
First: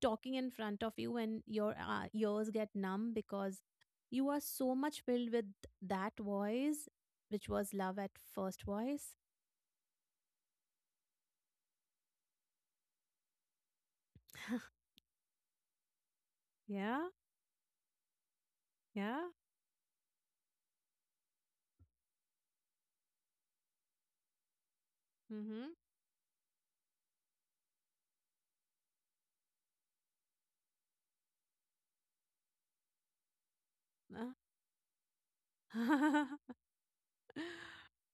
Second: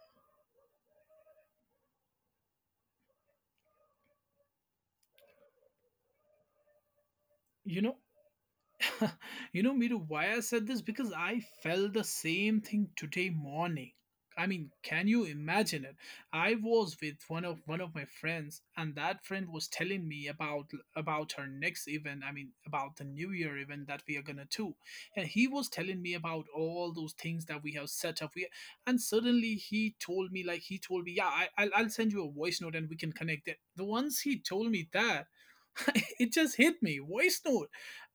Speaker 2: talking in front of you and your ears get numb because you are so much filled with that voice which was
Speaker 1: You know,
Speaker 2: love at first voice?
Speaker 1: you know, Miru, why I said this? Because I felt the same thing today morning. I mean, can you imagine it? I was
Speaker 2: Yeah,
Speaker 1: with one of my friends, and
Speaker 2: yeah,
Speaker 1: that friend was telling me about her next event. I mean, about the New Year event that we are gonna do, and he was telling me about all those things that we have set up. We, and suddenly he told me, like he told me, yeah, I'll send you a voice note and we can connect it. The once he
Speaker 2: mm-hmm.
Speaker 1: told me that, it just hit me. Voice note.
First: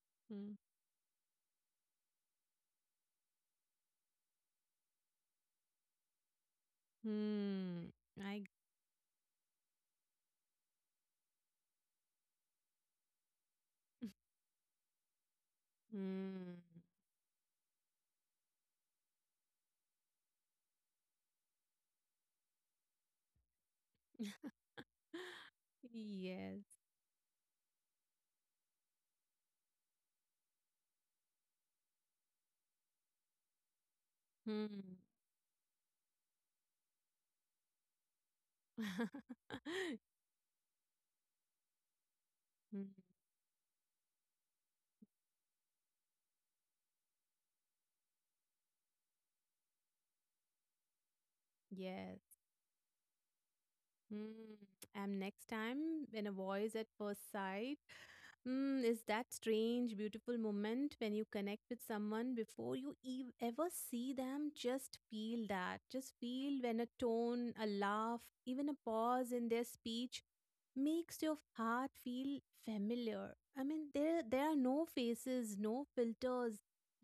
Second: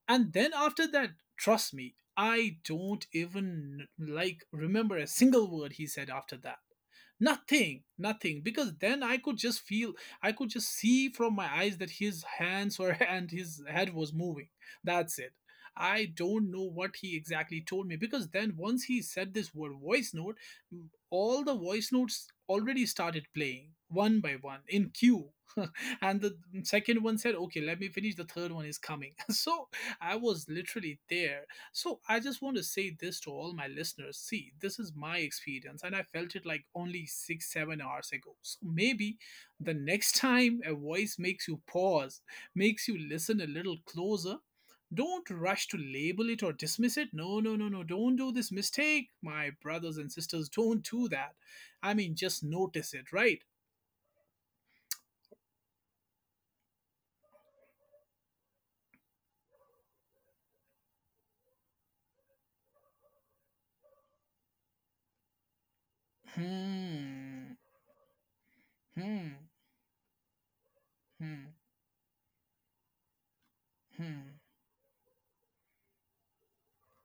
Speaker 1: And then after that, trust me, I don't even like remember a single word he said after that. Nothing,
Speaker 2: Hmm.
Speaker 1: nothing,
Speaker 2: I.
Speaker 1: because then I could just feel, I could just see from my eyes that his hands were and his head was moving, that's it. I don't
Speaker 2: Hmm.
Speaker 1: know what he exactly told me, because then once he said this word, voice note, all the voice notes already started playing one by one in queue. And the
Speaker 2: Yes.
Speaker 1: second one said, "Okay, let me finish, the third one is coming." So I was literally there. So I just want to say this to all my listeners. See, this is
Speaker 2: Hmm.
Speaker 1: my experience, and I felt it like only six, seven hours ago. So maybe the next time a voice makes you pause, makes
Speaker 2: Hmm.
Speaker 1: you listen a little closer, don't rush to label it or dismiss it. No, no, no, no. Don't do this mistake, my brothers and sisters. Don't do that. I mean,
Speaker 2: Yes.
Speaker 1: just notice it, right?
Speaker 2: Hmm. And next time, when a voice at first sight, mm, is that strange, beautiful moment when you connect with someone before you ever see them? Just feel that. Just feel when a
Speaker 1: Hmm,
Speaker 2: tone, a laugh, even a pause
Speaker 1: hmm,
Speaker 2: in their speech makes your
Speaker 1: hmm,
Speaker 2: heart feel familiar. I mean, there
Speaker 1: hmm.
Speaker 2: there are no faces, no filters,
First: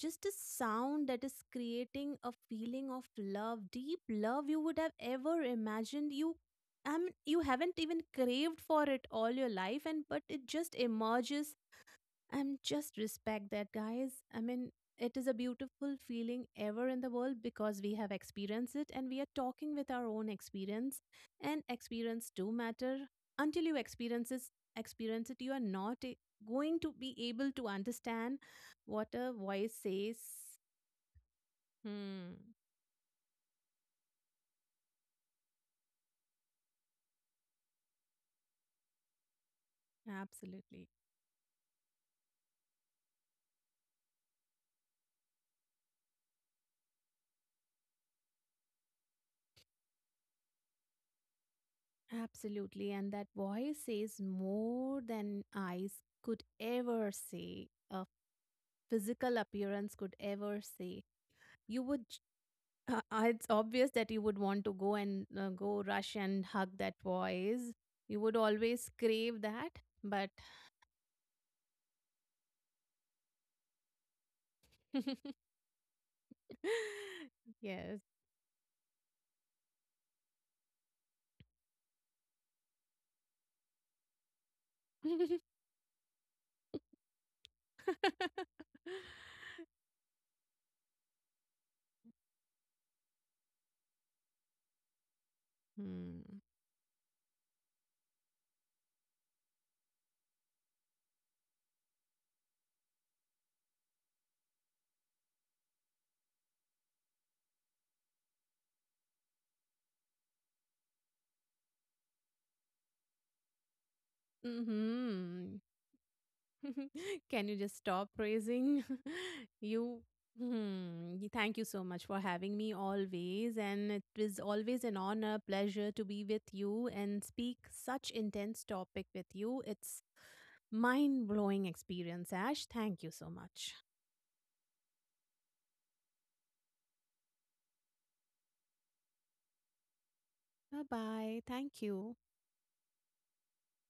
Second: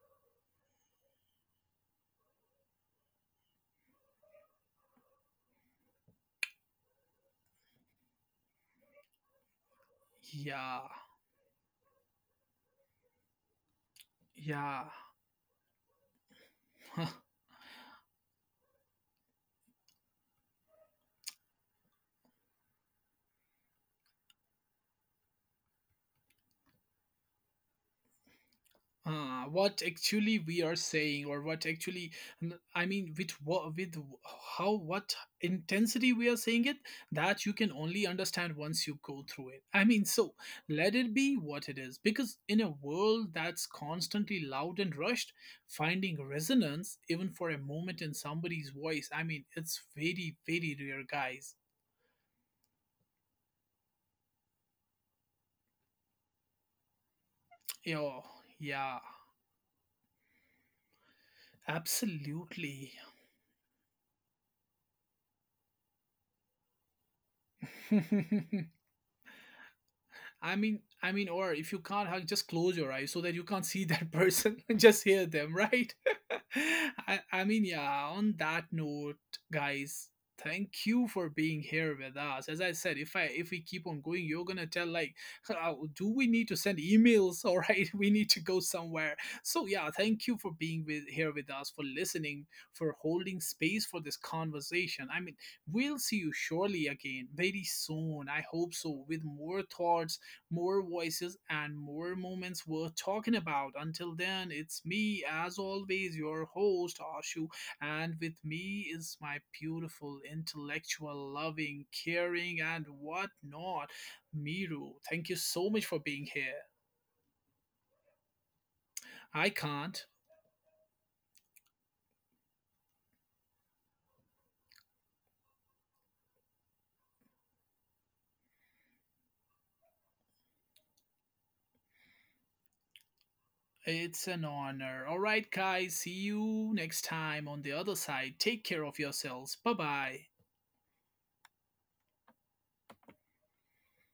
Speaker 2: just a sound that is creating a feeling of love, deep love you would have ever imagined you. I mean, you haven't even craved for it all your life, and but it just
Speaker 1: Yeah,
Speaker 2: emerges. And just respect that, guys. I mean,
Speaker 1: yeah.
Speaker 2: it is a beautiful feeling ever in the world because we have experienced it and we are talking with our own experience, and experience do matter. Until you experience it, experience it, you are not going to be able to understand what a voice
Speaker 1: What
Speaker 2: says.
Speaker 1: actually we are saying, or what actually,
Speaker 2: Hmm,
Speaker 1: I mean, with what, how, what intensity we are saying it, that you can only understand once you go through it. I mean, so
Speaker 2: absolutely.
Speaker 1: let it be what it is, because in a world that's constantly loud and rushed, finding resonance even for a moment in somebody's voice, I mean, it's very, very rare, guys.
Speaker 2: Absolutely. And that voice says more than eyes could ever say, a
Speaker 1: Yo, yeah,
Speaker 2: physical appearance could ever say. You would,
Speaker 1: absolutely.
Speaker 2: it's obvious that you would want to go and go rush and hug that voice. You would always crave that. But
Speaker 1: Or if you can't hug, just close your eyes so that you can't see that person, and just hear them, right? I mean,
Speaker 2: yes.
Speaker 1: yeah. On that note, guys, thank you for being here with us. As I said, if we keep on going, you're gonna tell like, "How- do we need to send emails? All right, we need to go somewhere." So yeah, thank you for being with here with us, for listening, for holding space for this conversation. I mean, we'll see you
Speaker 2: Hmm.
Speaker 1: surely again very soon. I hope so, with more thoughts, more voices and more moments worth talking about. Until then, it's me, as always, your host, Ashu, and with me is my beautiful, intellectual, loving, caring, and whatnot, Miru. Thank you
Speaker 2: Mm-hmm.
Speaker 1: so much for being here.
Speaker 2: Can you just stop praising
Speaker 1: I
Speaker 2: you?
Speaker 1: can't.
Speaker 2: Hmm. Thank you so much for having me always. And it is always an honor, pleasure to be with you and speak such intense topic with you. It's mind blowing experience, Ash. Thank you so much.
Speaker 1: It's an honor. All right, guys, see you next time on the other side. Take care of yourselves. Bye bye.
Speaker 2: Bye bye. Thank you.